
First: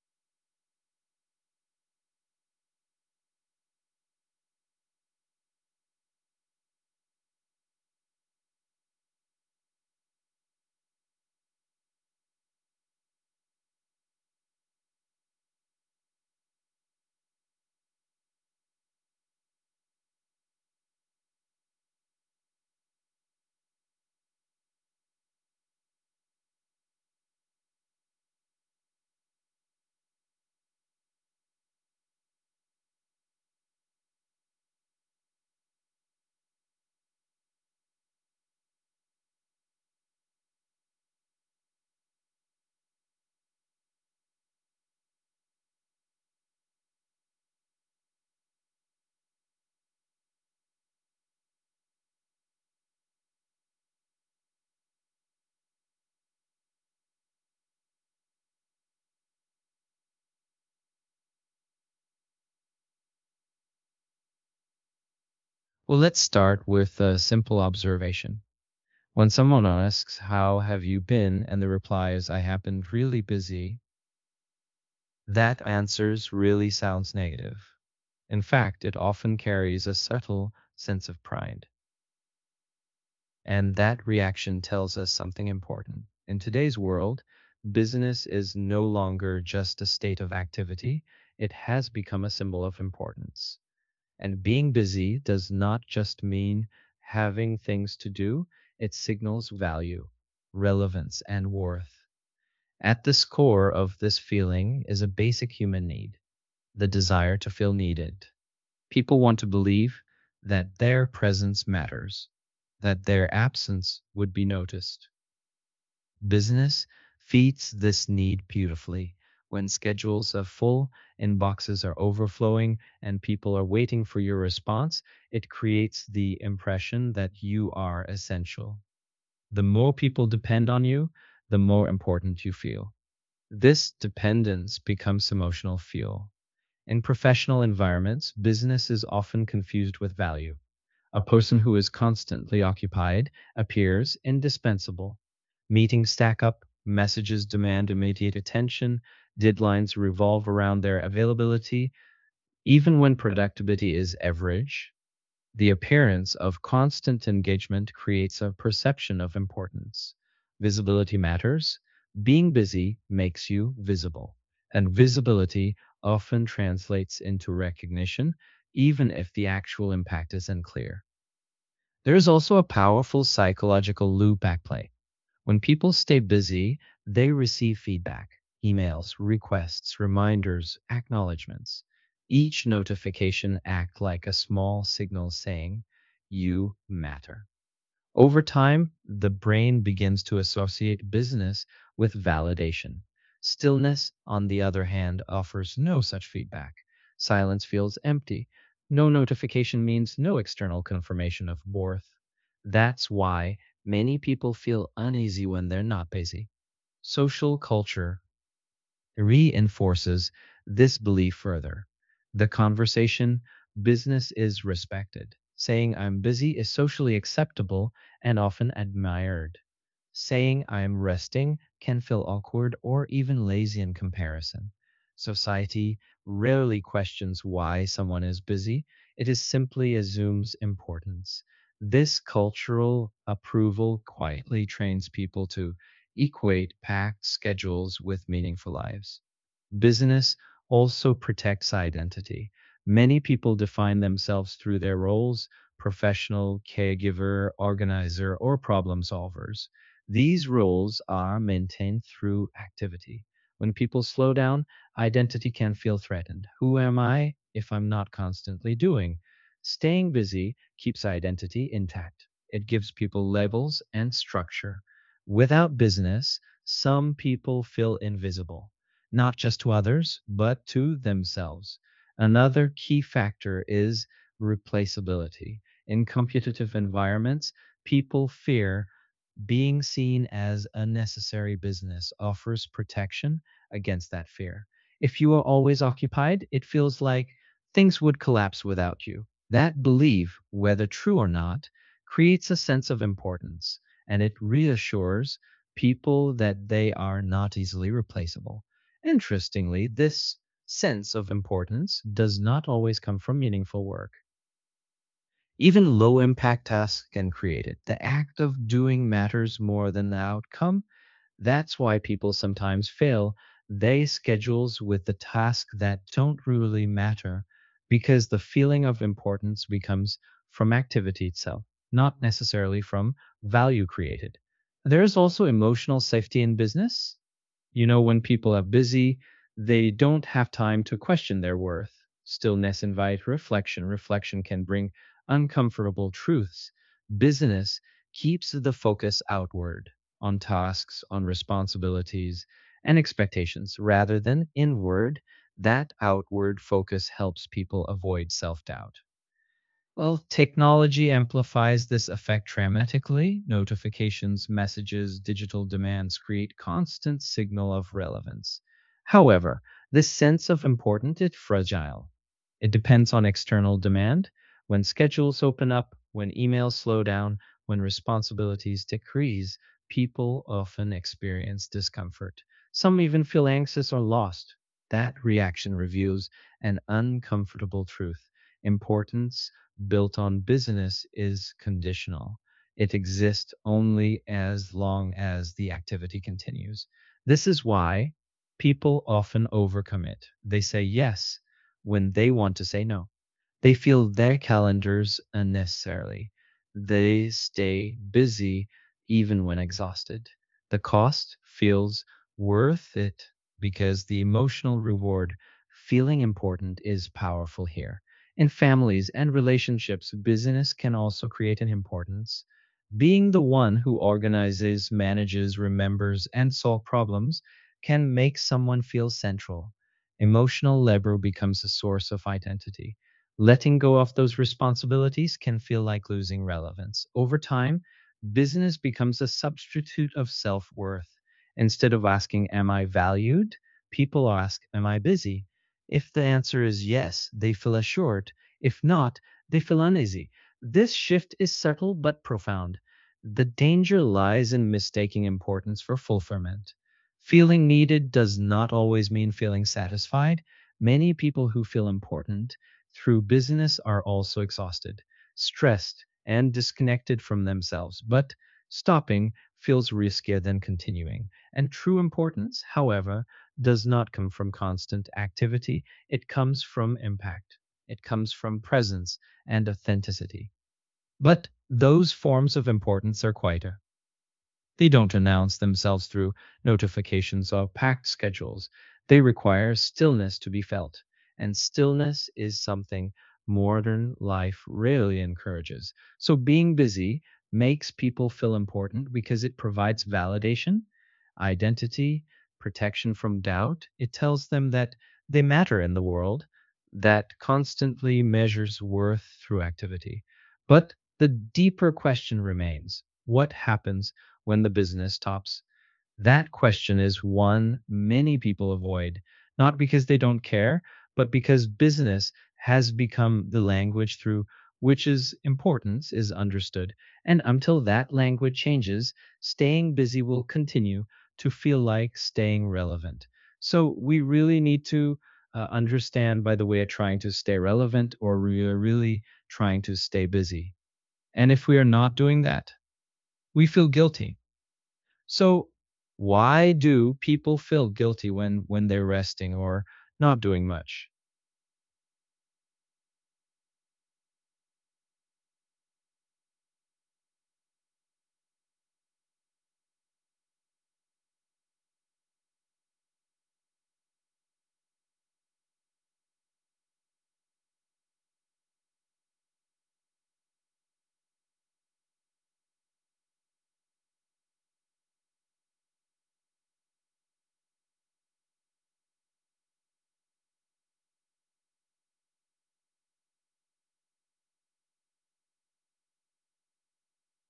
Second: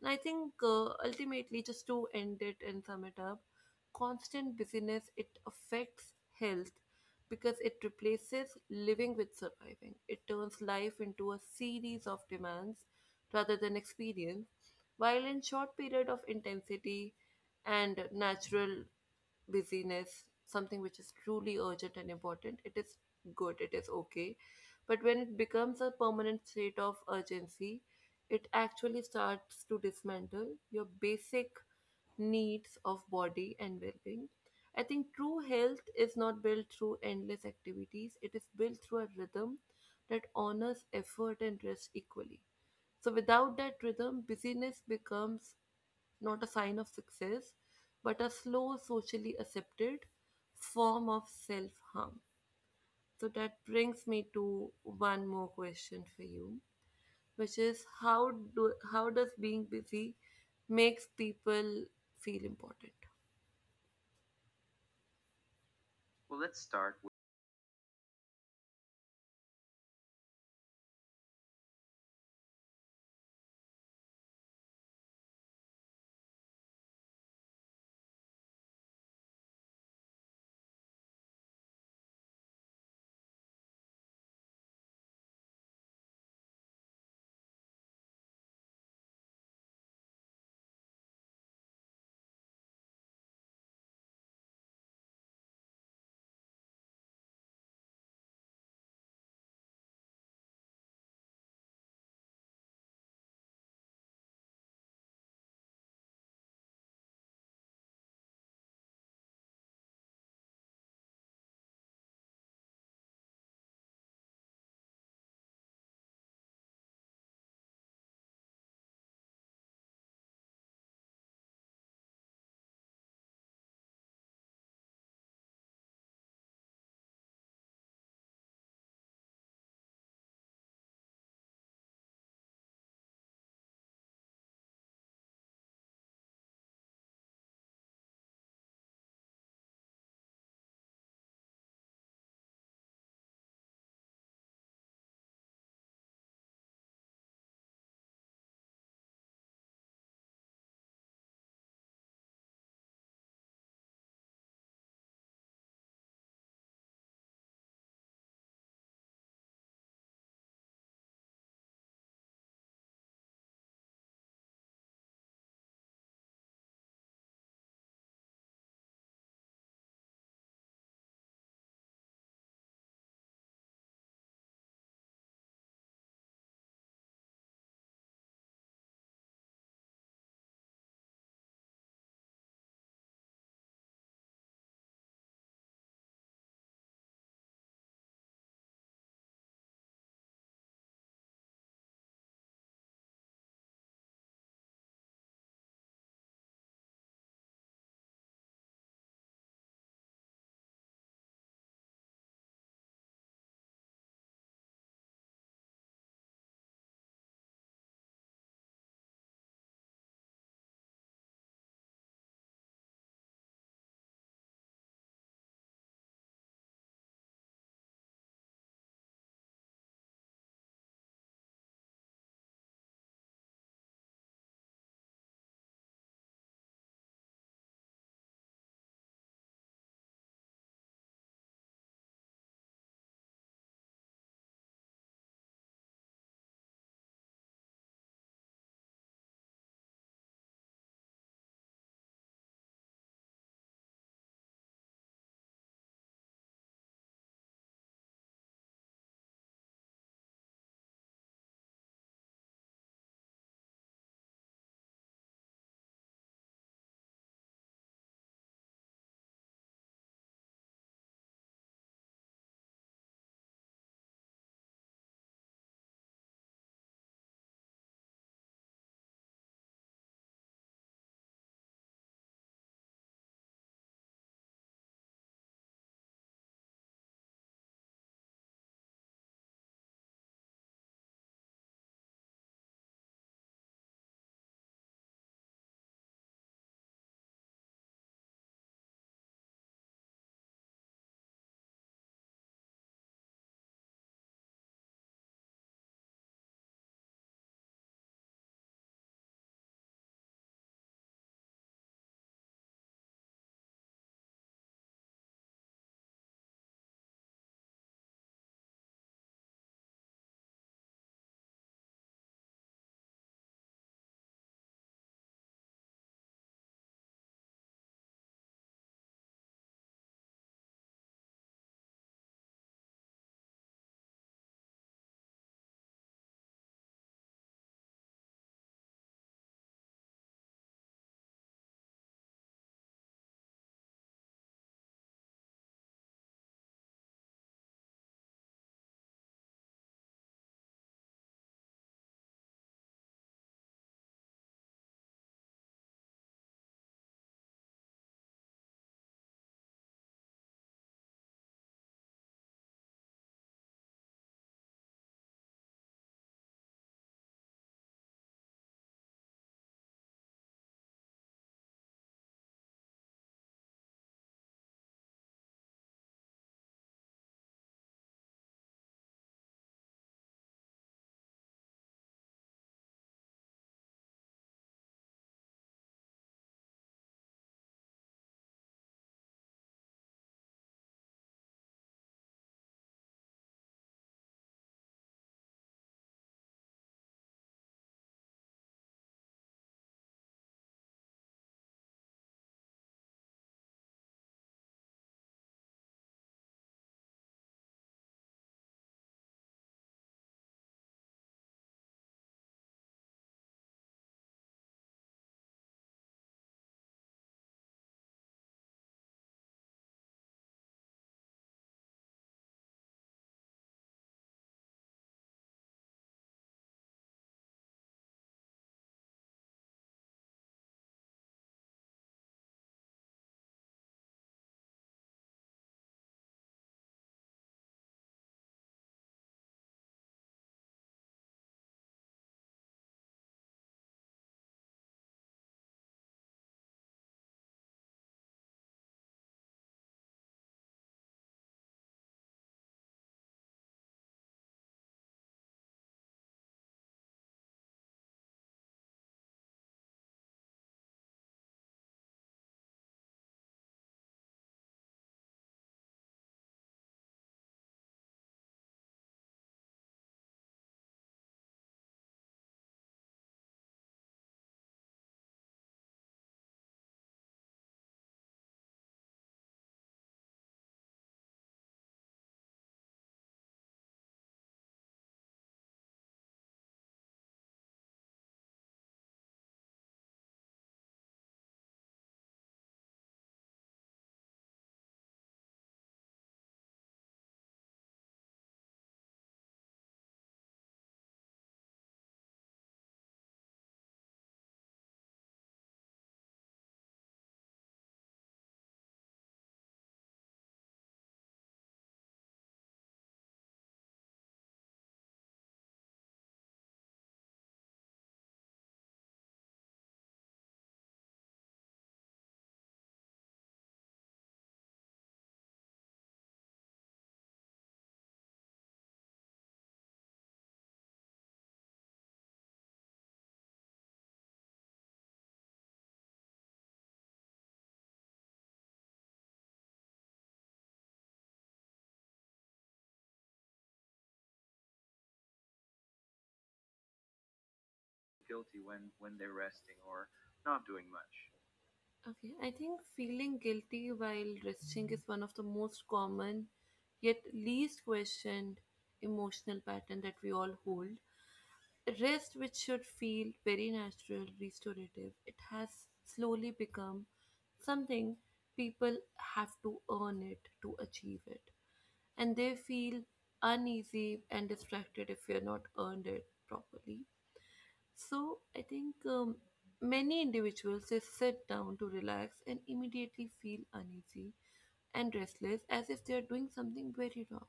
Speaker 1: And I think ultimately, just to end it and sum it up, constant busyness it affects health because it replaces living with surviving. It turns life into a series of demands rather than experience. While in short period of intensity and natural busyness, something which is truly urgent and important, it is good, it is okay. But when it becomes a permanent state of urgency, it actually starts to dismantle your basic needs of body and well-being. I think true health is not built through endless activities. It is built through a rhythm that honors effort and rest equally. So without that rhythm, busyness becomes not a sign of success, but a slow, socially accepted form of self harm. So that brings me to one more question for you, which is how does being busy makes people feel important?
Speaker 2: Well, let's start with a simple observation. When someone asks, how have you been? And the reply is, I have been really busy, that answer really sounds negative. In fact, it often carries a subtle sense of pride. And that reaction tells us something important. In today's world, business is no longer just a state of activity. It has become a symbol of importance. And being busy does not just mean having things to do, it signals value, relevance, and worth. At the core of this feeling is a basic human need, the desire to feel needed. People want to believe that their presence matters, that their absence would be noticed. Business feeds this need beautifully. When schedules are full, inboxes are overflowing, and people are waiting for your response, it creates the impression that you are essential. The more people depend on you, the more important you feel. This dependence becomes emotional fuel. In professional environments, business is often confused with value. A person who is constantly occupied appears indispensable. Meetings stack up, messages demand immediate attention, deadlines revolve around their availability. Even when productivity is average, the appearance of constant engagement creates a perception of importance. Visibility matters. Being busy makes you visible, and visibility often translates into recognition, even if the actual impact is unclear. There is also a powerful psychological loop backplay. When people stay busy, they receive feedback, emails, requests, reminders, acknowledgments. Each notification acts like a small signal saying, you matter. Over time, the brain begins to associate business with validation. Stillness, on the other hand, offers no such feedback. Silence feels empty. No notification means no external confirmation of worth. That's why many people feel uneasy when they're not busy. Social culture reinforces this belief further. The conversation business is respected. Saying I'm busy is socially acceptable and often admired. Saying I'm resting can feel awkward or even lazy in comparison. Society rarely questions why someone is busy, it is simply assumes importance. This cultural approval quietly trains people to equate packed schedules with meaningful lives. Business also protects identity. Many people define themselves through their roles, professional, caregiver, organizer, or problem solvers. These roles are maintained through activity. When people slow down, identity can feel threatened. Who am I if I'm not constantly doing? Staying busy keeps identity intact. It gives people labels and structure. Without business, some people feel invisible, not just to others, but to themselves. Another key factor is replaceability. In competitive environments, people fear being seen as unnecessary. Business offers protection against that fear. If you are always occupied, it feels like things would collapse without you. That belief, whether true or not, creates a sense of importance, and it reassures people that they are not easily replaceable. Interestingly, this sense of importance does not always come from meaningful work. Even low impact tasks can create it. The act of doing matters more than the outcome. That's why people sometimes fail. They schedules with the tasks that don't really matter, because the feeling of importance becomes from activity itself, not necessarily from value created. There is also emotional safety in business. When people are busy, they don't have time to question their worth. Stillness invites reflection. Reflection can bring uncomfortable truths. Busyness keeps the focus outward, on tasks, on responsibilities, and expectations rather than inward. That outward focus helps people avoid self doubt. Well, technology amplifies this effect dramatically. Notifications, messages, digital demands create constant signal of relevance. However, this sense of importance is fragile. It depends on external demand. When schedules open up, when emails slow down, when responsibilities decrease, people often experience discomfort. Some even feel anxious or lost. That reaction reveals an uncomfortable truth, importance built on business is conditional. It exists only as long as the activity continues. This is why people often overcommit. They say yes when they want to say no. They fill their calendars unnecessarily. They stay busy even when exhausted. The cost feels worth it because the emotional reward, feeling important, is powerful here. In families and relationships, busyness can also create an importance. Being the one who organizes, manages, remembers, and solves problems can make someone feel central. Emotional labor becomes a source of identity. Letting go of those responsibilities can feel like losing relevance. Over time, business becomes a substitute of self worth. Instead of asking, am I valued? People ask, am I busy? If the answer is yes, they feel assured. If not, they feel uneasy. This shift is subtle but profound. The danger lies in mistaking importance for fulfillment. Feeling needed does not always mean feeling satisfied. Many people who feel important through business are also exhausted, stressed, and disconnected from themselves, but stopping feels riskier than continuing. And true importance, however, does not come from constant activity. It comes from impact, it comes from presence and authenticity. But those forms of importance are quieter. They don't announce themselves through notifications or packed schedules. They require stillness to be felt, and stillness is something modern life rarely encourages. So being busy makes people feel important because it provides validation, identity, protection from doubt. It tells them that they matter in the world that constantly measures worth through activity. But the deeper question remains, what happens when the business tops? That question is one many people avoid, not because they don't care, but because business has become the language through which its importance is understood. And until that language changes, staying busy will continue to feel like staying relevant. So we really need to understand by the way of trying to stay relevant or we are really trying to stay busy. And if we are not doing that, we feel guilty. So why do people feel guilty when they're resting or not doing much?
Speaker 1: Okay, I think feeling guilty while resting is one of the most common yet least questioned emotional pattern that we all hold. Rest, which should feel very natural, restorative, it has slowly become something people have to earn it to achieve it, and they feel uneasy and distracted if you're not earned it properly. So I think many individuals they sit down to relax and immediately feel uneasy and restless as if they are doing something very wrong.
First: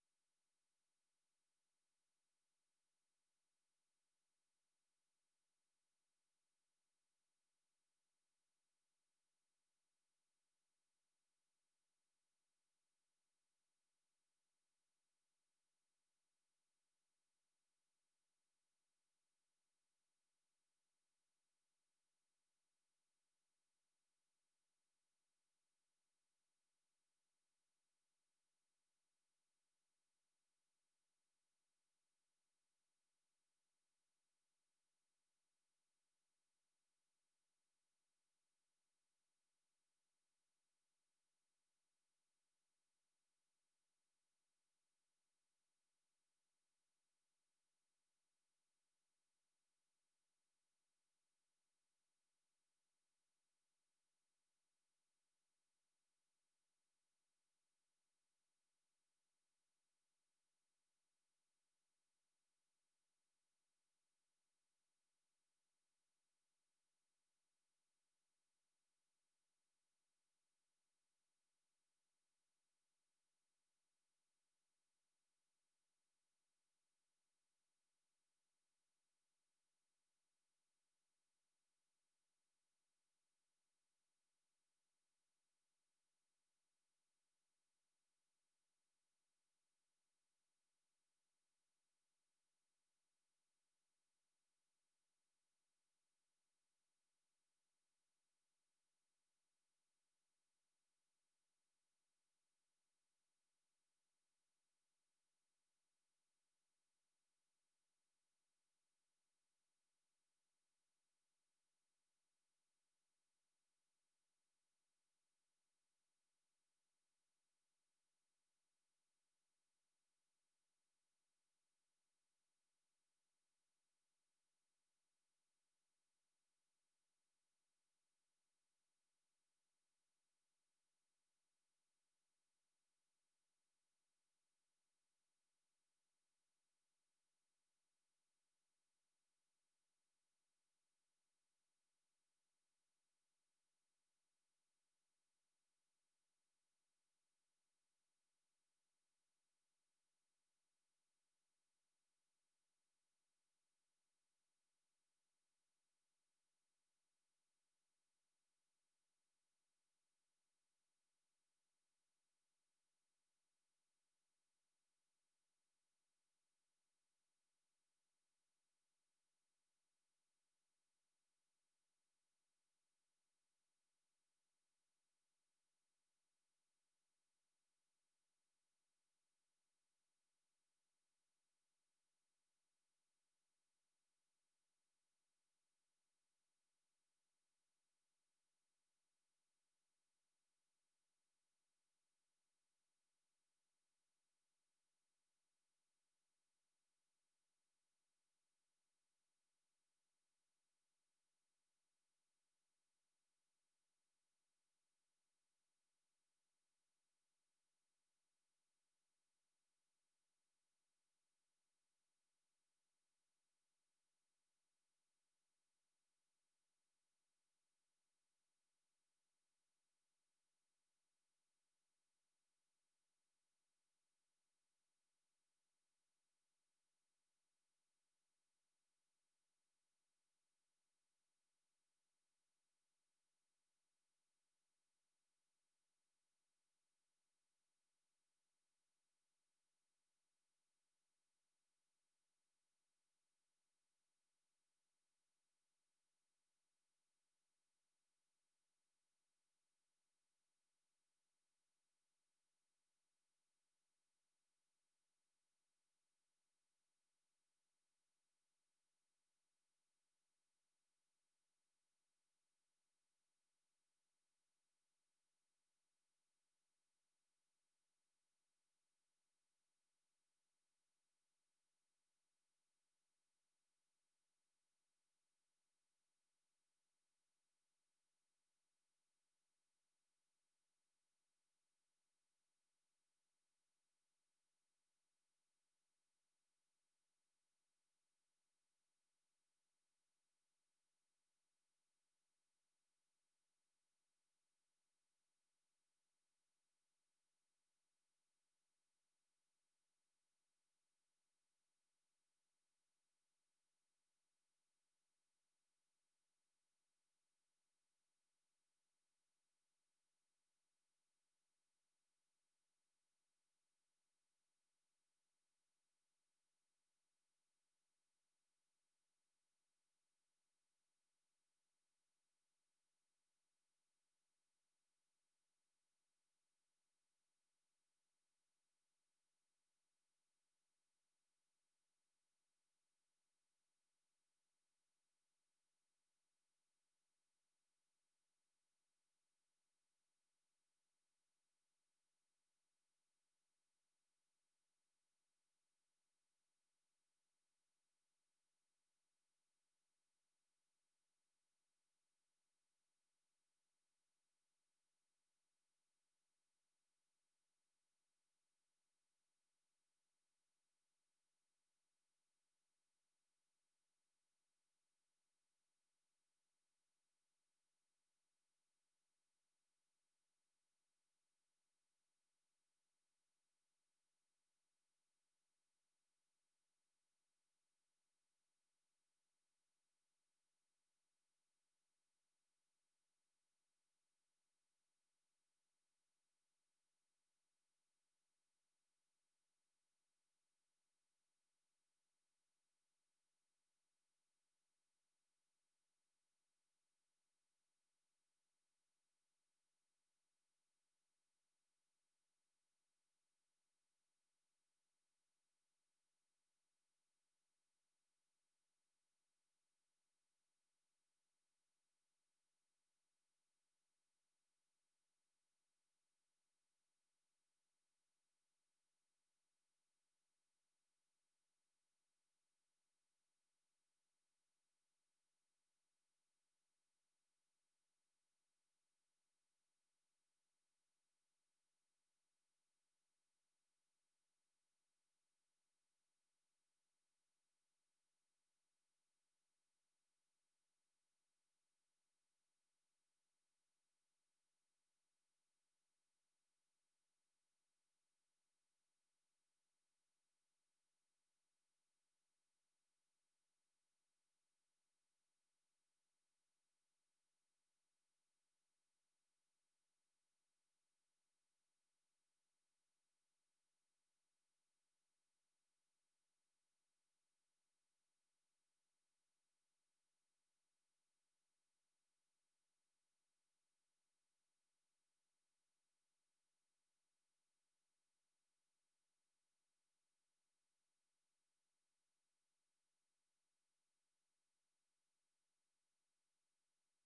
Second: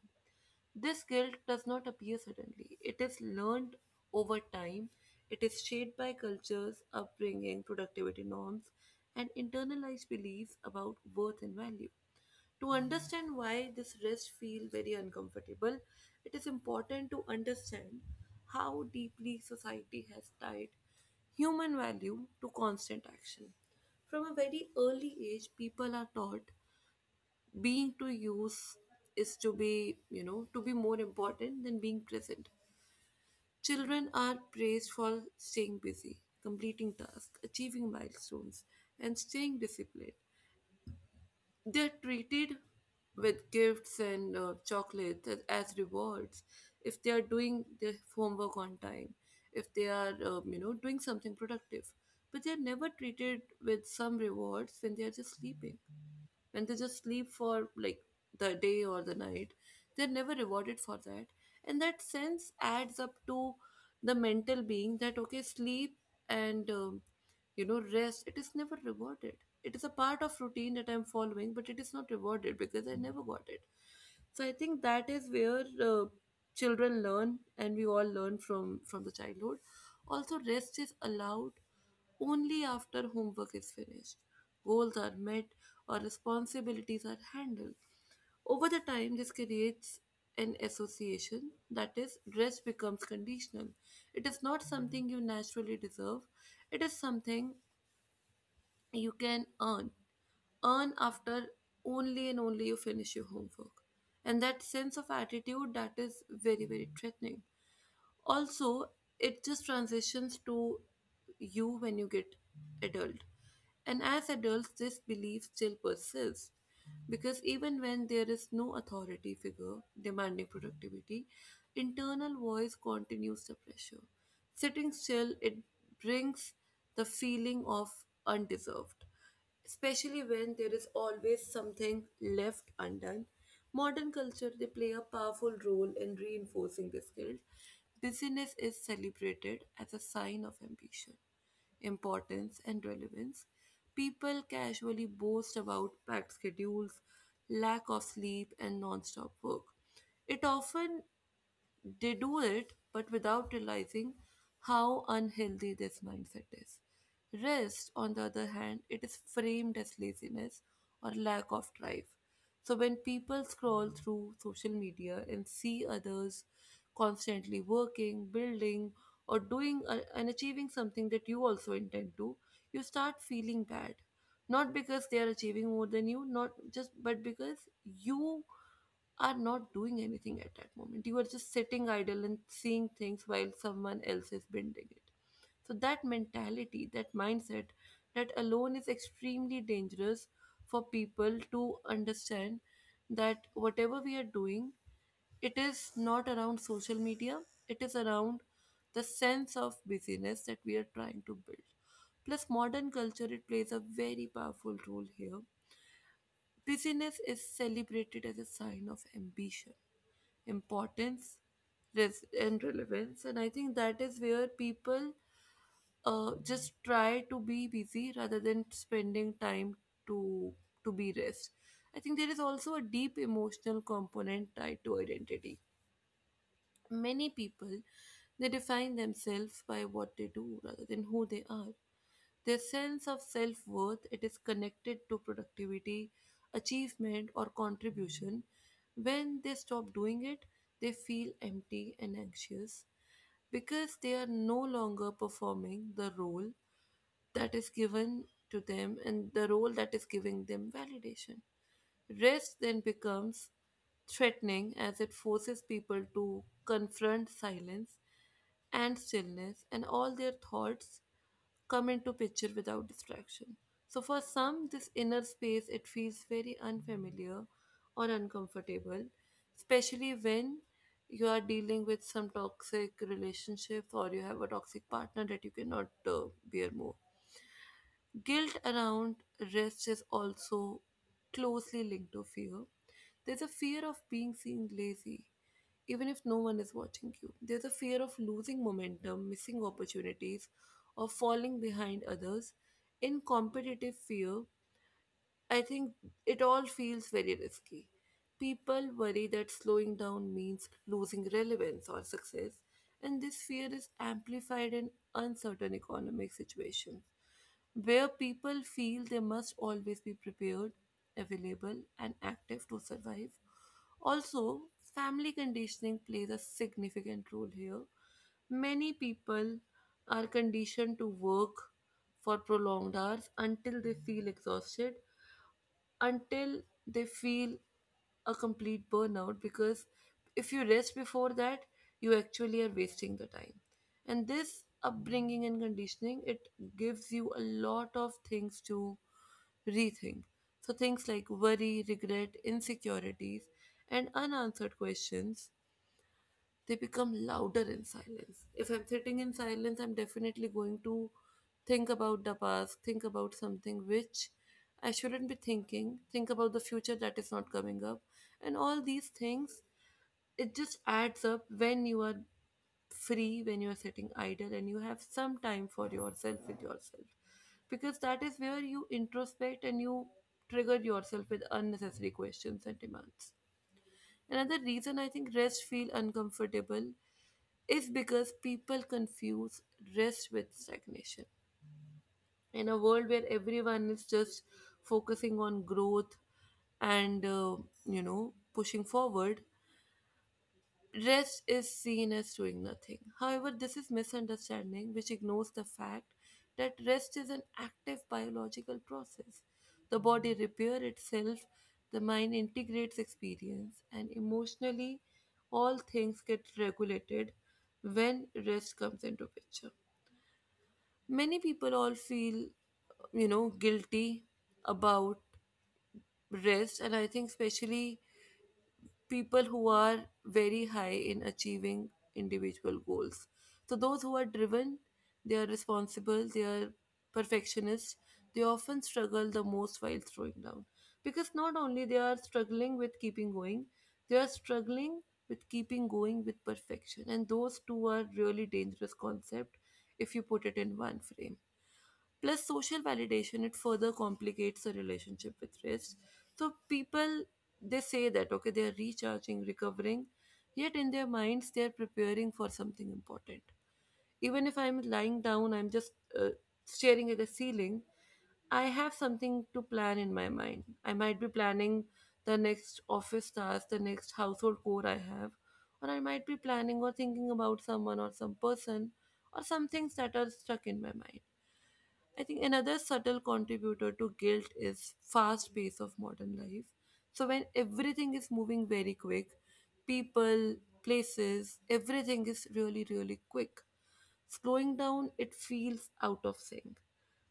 Speaker 1: This guilt does not appear suddenly. It is learned over time. It is shaped by cultures, upbringing, productivity norms, and internalized beliefs about worth and value. To understand why this rest feel very uncomfortable, it is important to understand how deeply society has tied human value to constant action. From a very early age, people are taught being to use is to be, you know, to be more important than being present. Children are praised for staying busy, completing tasks, achieving milestones, and staying disciplined. They're treated with gifts and chocolates as rewards if they are doing their homework on time, if they are, you know, doing something productive. But they're never treated with some rewards when they're just sleeping. When they just sleep for like the day or the night, they're never rewarded for that. And that sense adds up to the mental being that, okay, sleep and you know, rest, it is never rewarded. It is a part of routine that I'm following, but it is not rewarded because I never got it. So I think that is where children learn, and we all learn from the childhood. Also, rest is allowed only after homework is finished, goals are met, or responsibilities are handled. Over the time this creates an association that is rest becomes conditional. It is not something you naturally deserve, it is something you can earn, earn after only and only you finish your homework. And that sense of attitude, that is very very threatening. Also, it just transitions to you when you get adult. And as adults this belief still persists, because even when there is no authority figure demanding productivity, internal voice continues the pressure. Sitting still, it brings the feeling of undeserved, especially when there is always something left undone. Modern culture they play a powerful role in reinforcing this guilt. Busyness is celebrated as a sign of ambition, importance, and relevance. People casually boast about packed schedules, lack of sleep, and non-stop work. It often they do it but without realizing how unhealthy this mindset is. Rest, on the other hand, it is framed as laziness or lack of drive. So when people scroll through social media and see others constantly working, building, or doing and achieving something that you also intend to, you start feeling bad, not because they are achieving more than you, not just, but because you are not doing anything at that moment. You are just sitting idle and seeing things while someone else is bending it. So that mentality, that mindset, that alone is extremely dangerous for people to understand that whatever we are doing, it is not around social media, it is around the sense of busyness that we are trying to build. Plus, modern culture, it plays a very powerful role here. Busyness is celebrated as a sign of ambition, importance, and relevance. And I think that is where people just try to be busy rather than spending time to to be rest. I think there is also a deep emotional component tied to identity. Many people they define themselves by what they do rather than who they are. Their sense of self-worth, it is connected to productivity, achievement, or contribution. When they stop doing it, they feel empty and anxious because they are no longer performing the role that is given to them, and the role that is giving them validation. Rest then becomes threatening as it forces people to confront silence and stillness, and all their thoughts come into picture without distraction. So, for some, this inner space it feels very unfamiliar or uncomfortable, especially when you are dealing with some toxic relationships or you have a toxic partner that you cannot bear more. Guilt around rest is also closely linked to fear. There's a fear of being seen lazy, even if no one is watching you. There's a fear of losing momentum, missing opportunities, or falling behind others. In competitive fear, I think it all feels very risky. People worry that slowing down means losing relevance or success, and this fear is amplified in uncertain economic situations where people feel they must always be prepared, available, and active to survive. Also, family conditioning plays a significant role here. Many people are conditioned to work for prolonged hours until they feel exhausted, until they feel a complete burnout, because if you rest before that you actually are wasting the time. And this upbringing and conditioning, it gives you a lot of things to rethink. So things like worry, regret, insecurities, and unanswered questions, they become louder in silence. If I'm sitting in silence, I'm definitely going to think about the past, think about something which I shouldn't be thinking, think about the future that is not coming up, and all these things. It just adds up when you are free, when you are sitting idle, and you have some time for yourself with yourself. Because that is where you introspect and you trigger yourself with unnecessary questions and demands. Another reason I think rest feel uncomfortable is because people confuse rest with stagnation. In a world where everyone is just focusing on growth and, you know, pushing forward, rest is seen as doing nothing. However, this is misunderstanding which ignores the fact that rest is an active biological process. The body repairs itself, the mind integrates experience, and emotionally, all things get regulated when rest comes into picture. Many people all feel, you know, guilty about rest, and I think especially people who are very high in achieving individual goals. So, those who are driven, they are responsible, they are perfectionists, they often struggle the most while slowing down. Because not only they are struggling with keeping going, they are struggling with keeping going with perfection. And those two are really dangerous concept if you put it in one frame. Plus, social validation, it further complicates the relationship with rest. So, people they say that okay, they are recharging, recovering, yet in their minds, they are preparing for something important. Even if I'm lying down, I'm just uh, staring at the ceiling, I have something to plan in my mind. I might be planning the next office task, the next household chore I have, or I might be planning or thinking about someone or some person or some things that are stuck in my mind. I think another subtle contributor to guilt is fast pace of modern life. So when everything is moving very quick, people, places, everything is really really quick. Slowing down it feels out of sync.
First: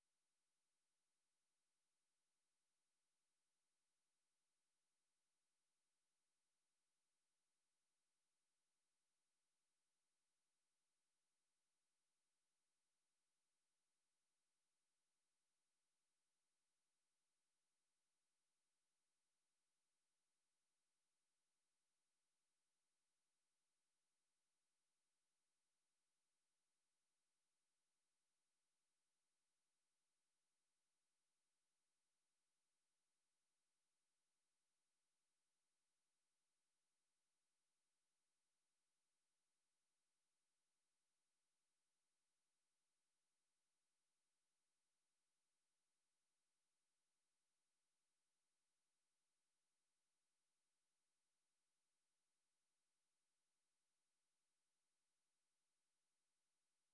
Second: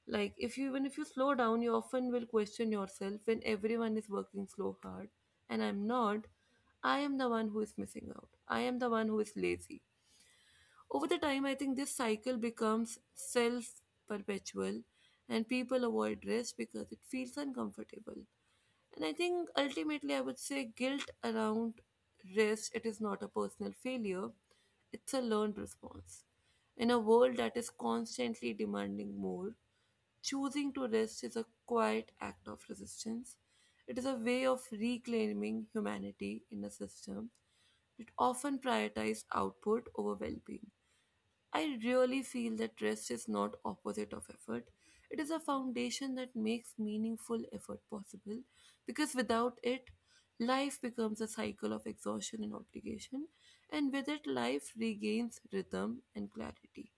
Speaker 1: Like if you even if you slow down, you often will question yourself when everyone is working slow hard and I'm not, I am the one who is missing out. I am the one who is lazy. Over the time, I think this cycle becomes self perpetual and people avoid rest because it feels uncomfortable. And I think ultimately, I would say guilt around rest, it is not a personal failure, it's a learned response. In a world that is constantly demanding more, choosing to rest is a quiet act of resistance. It is a way of reclaiming humanity in a system that often prioritizes output over well being. I really feel that rest is not opposite of effort. It is a foundation that makes meaningful effort possible because without it, life becomes a cycle of exhaustion and obligation, and with it, life regains rhythm and clarity.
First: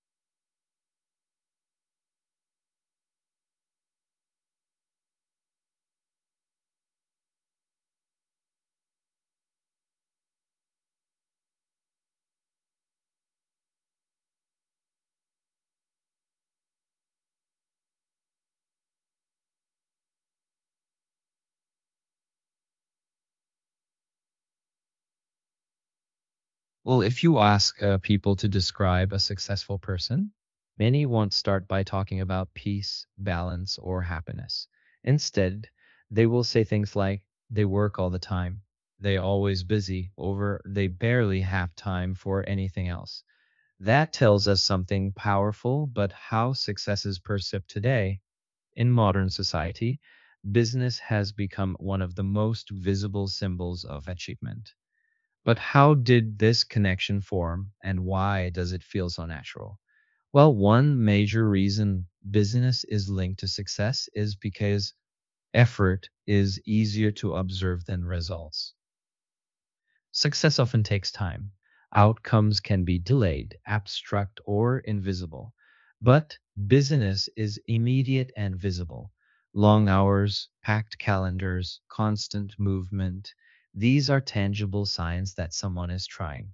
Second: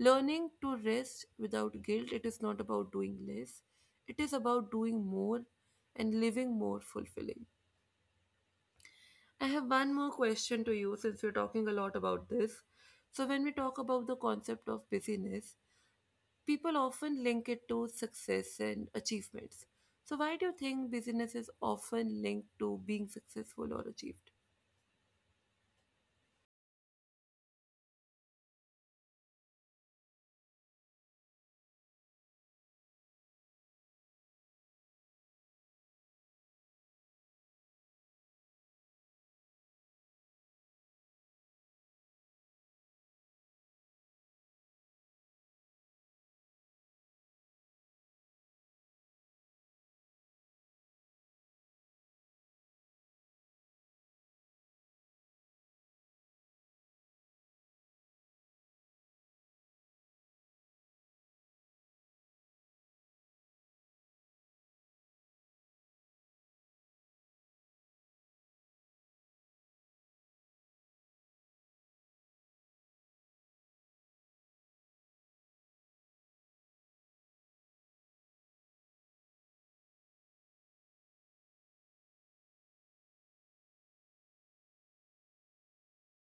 Speaker 1: Learning to rest without guilt, it is not about doing less, it is about doing more and living more fulfilling. I have one more question to you since we're talking a lot about this. So, when we talk about the concept of busyness, people often link it to success and achievements. So, why do you think business is often linked to being successful or achieved?
Speaker 2: Well, if you ask people to describe a successful person, many won't start by talking about peace, balance, or happiness. Instead, they will say things like they work all the time, they always busy, over they barely have time for anything else. That tells us something powerful, but how success is perceived today in modern society, business has become one of the most visible symbols of achievement. But how did this connection form and why does it feel so natural? Well, one major reason business is linked to success is because effort is easier to observe than results. Success often takes time. Outcomes can be delayed, abstract, or invisible. But business is immediate and visible. Long hours, packed calendars, constant movement. These are tangible signs that someone is trying.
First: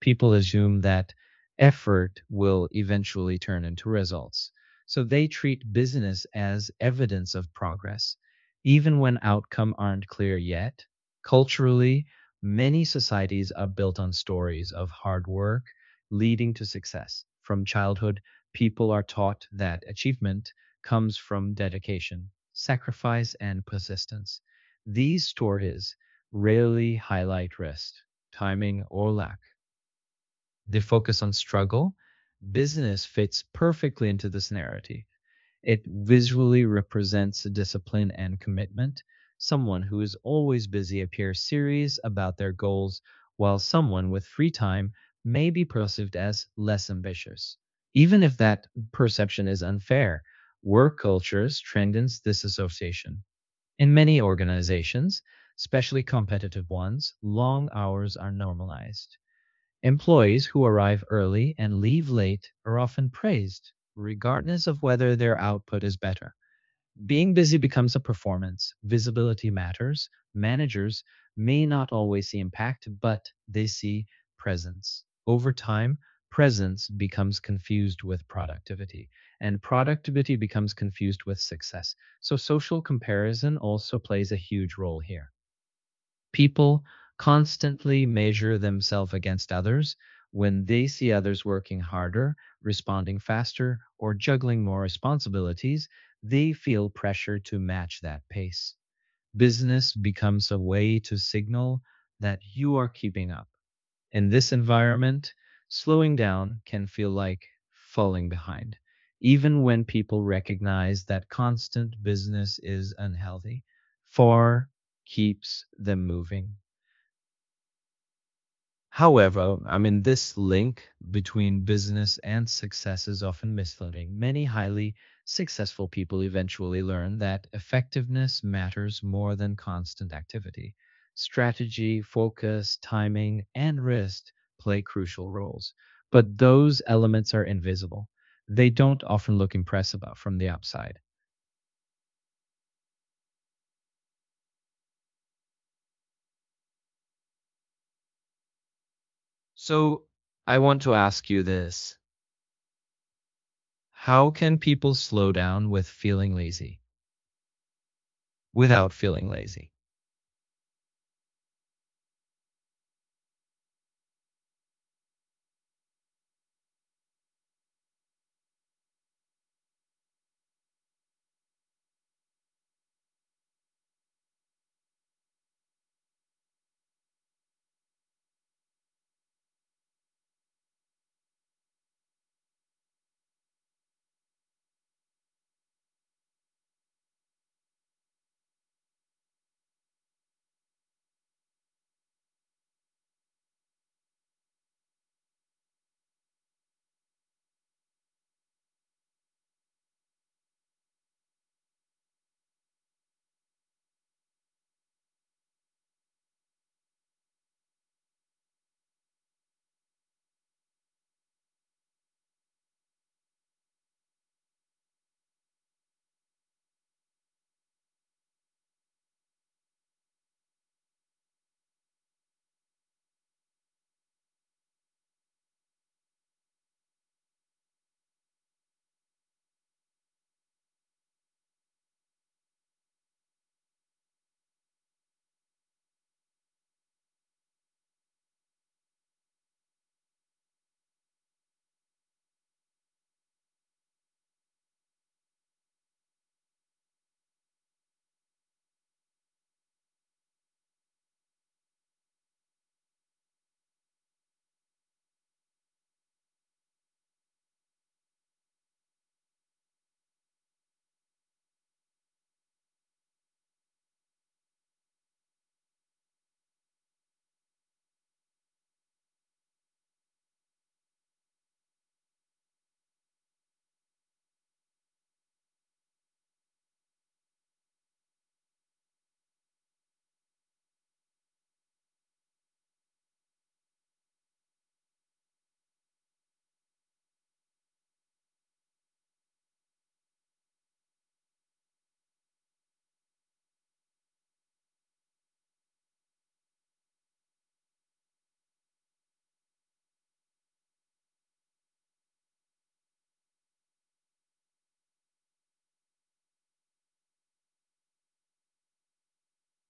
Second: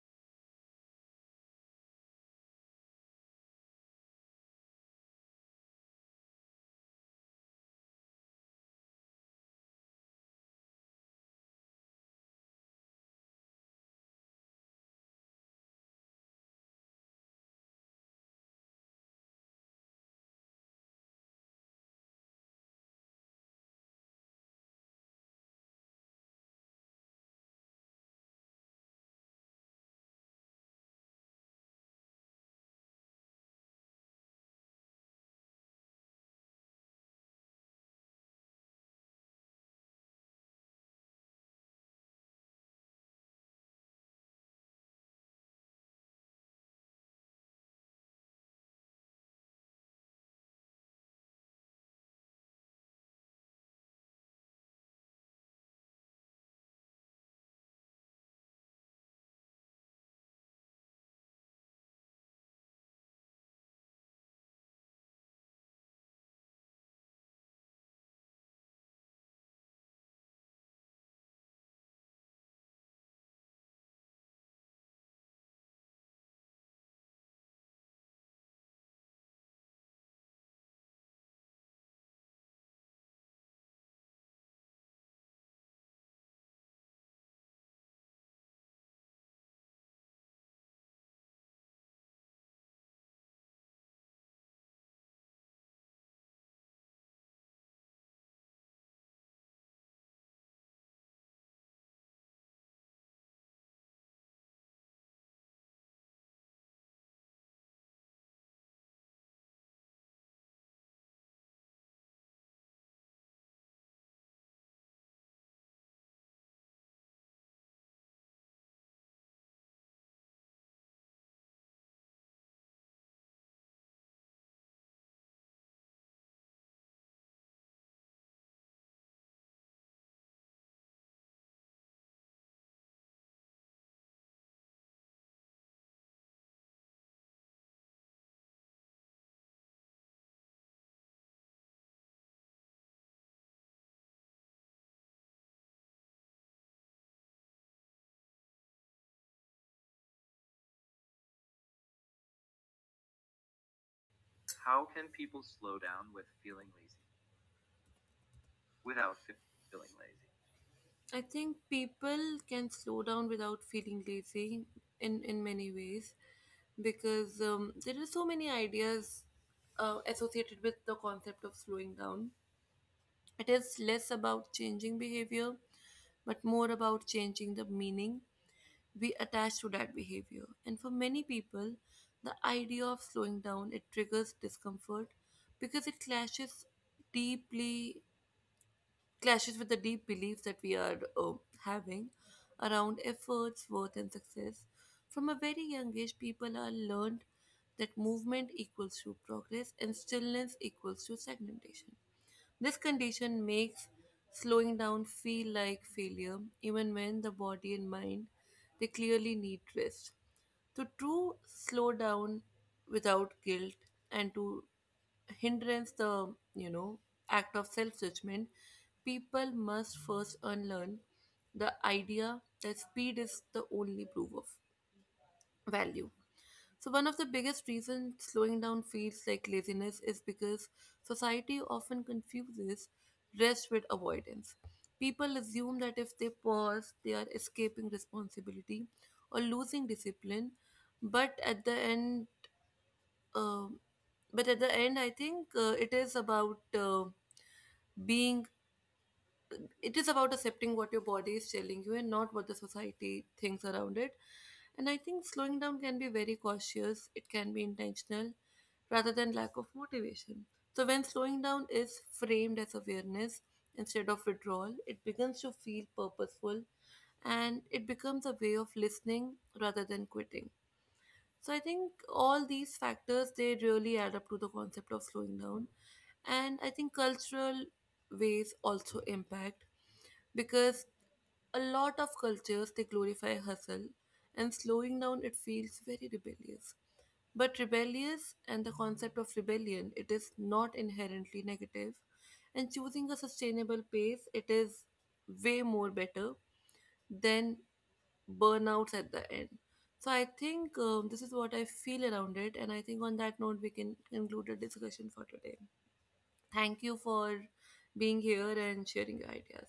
Speaker 2: People assume that effort will eventually turn into results. So they treat business as evidence of progress, even when outcomes aren't clear yet. Culturally, many societies are built on stories of hard work leading to success. From childhood, people are taught that achievement comes from dedication, sacrifice, and persistence. These stories rarely highlight rest, timing, or lack. They focus on struggle. Business fits perfectly into this narrative. It visually represents discipline and commitment. Someone who is always busy appears serious about their goals, while someone with free time may be perceived as less ambitious. Even if that perception is unfair, work culture strengthens this association. In many organizations, especially competitive ones, long hours are normalized. Employees who arrive early and leave late are often praised, regardless of whether their output is better. Being busy becomes a performance. Visibility matters. Managers may not always see impact, but they see presence. Over time, presence becomes confused with productivity, and productivity becomes confused with success. So, social comparison also plays a huge role here. People constantly measure themselves against others when they see others working harder, responding faster, or juggling more responsibilities. They feel pressure to match that pace. Business becomes a way to signal that you are keeping up. In this environment, slowing down can feel like falling behind, even when people recognize that constant business is unhealthy. Four keeps them moving. However, I mean, this link between business and success is often misleading. Many highly successful people eventually learn that effectiveness matters more than constant activity. Strategy, focus, timing, and risk play crucial roles, but those elements are invisible. They don't often look impressive from the outside. So, I want to ask you this, how can people slow down with feeling lazy, without feeling lazy?
Speaker 1: I think people can slow down without feeling lazy in many ways because there are so many ideas associated with the concept of slowing down. It is less about changing behavior but more about changing the meaning we attach to that behavior. And for many people, the idea of slowing down it triggers discomfort because it deeply clashes with the deep beliefs that we are having around efforts, worth, and success. From a very young age, people are learned that movement equals to progress and stillness equals to stagnation. This condition makes slowing down feel like failure, even when the body and mind they clearly need rest. To true slow down without guilt and to hindrance the act of self judgment, people must first unlearn the idea that speed is the only proof of value. So, one of the biggest reasons slowing down feels like laziness is because society often confuses rest with avoidance. People assume that if they pause, they are escaping responsibility or losing discipline. But at the end, um but at the end, I think it is about being it is about accepting what your body is telling you and not what the society thinks around it. And I think slowing down can be very cautious, it can be intentional rather than lack of motivation. So, when slowing down is framed as awareness instead of withdrawal, it begins to feel purposeful and it becomes a way of listening rather than quitting. So I think all these factors they really add up to the concept of slowing down, and I think cultural ways also impact because a lot of cultures they glorify hustle and slowing down it feels very rebellious but rebellious and the concept of rebellion it is not inherently negative and choosing a sustainable pace it is way more better than burnouts at the end. So I think this is what I feel around it, and I think on that note we can conclude the discussion for today. Thank you for being here and sharing your ideas.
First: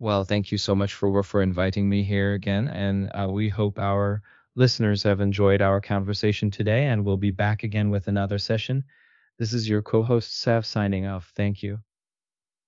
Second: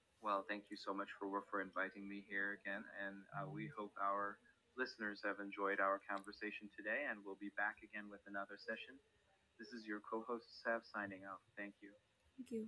Speaker 2: Well, thank you so much for inviting me here again, and we hope our listeners have enjoyed our conversation today, and we'll be back again with another session. This is your co-host Sav signing off. Thank you.
Speaker 1: Thank you.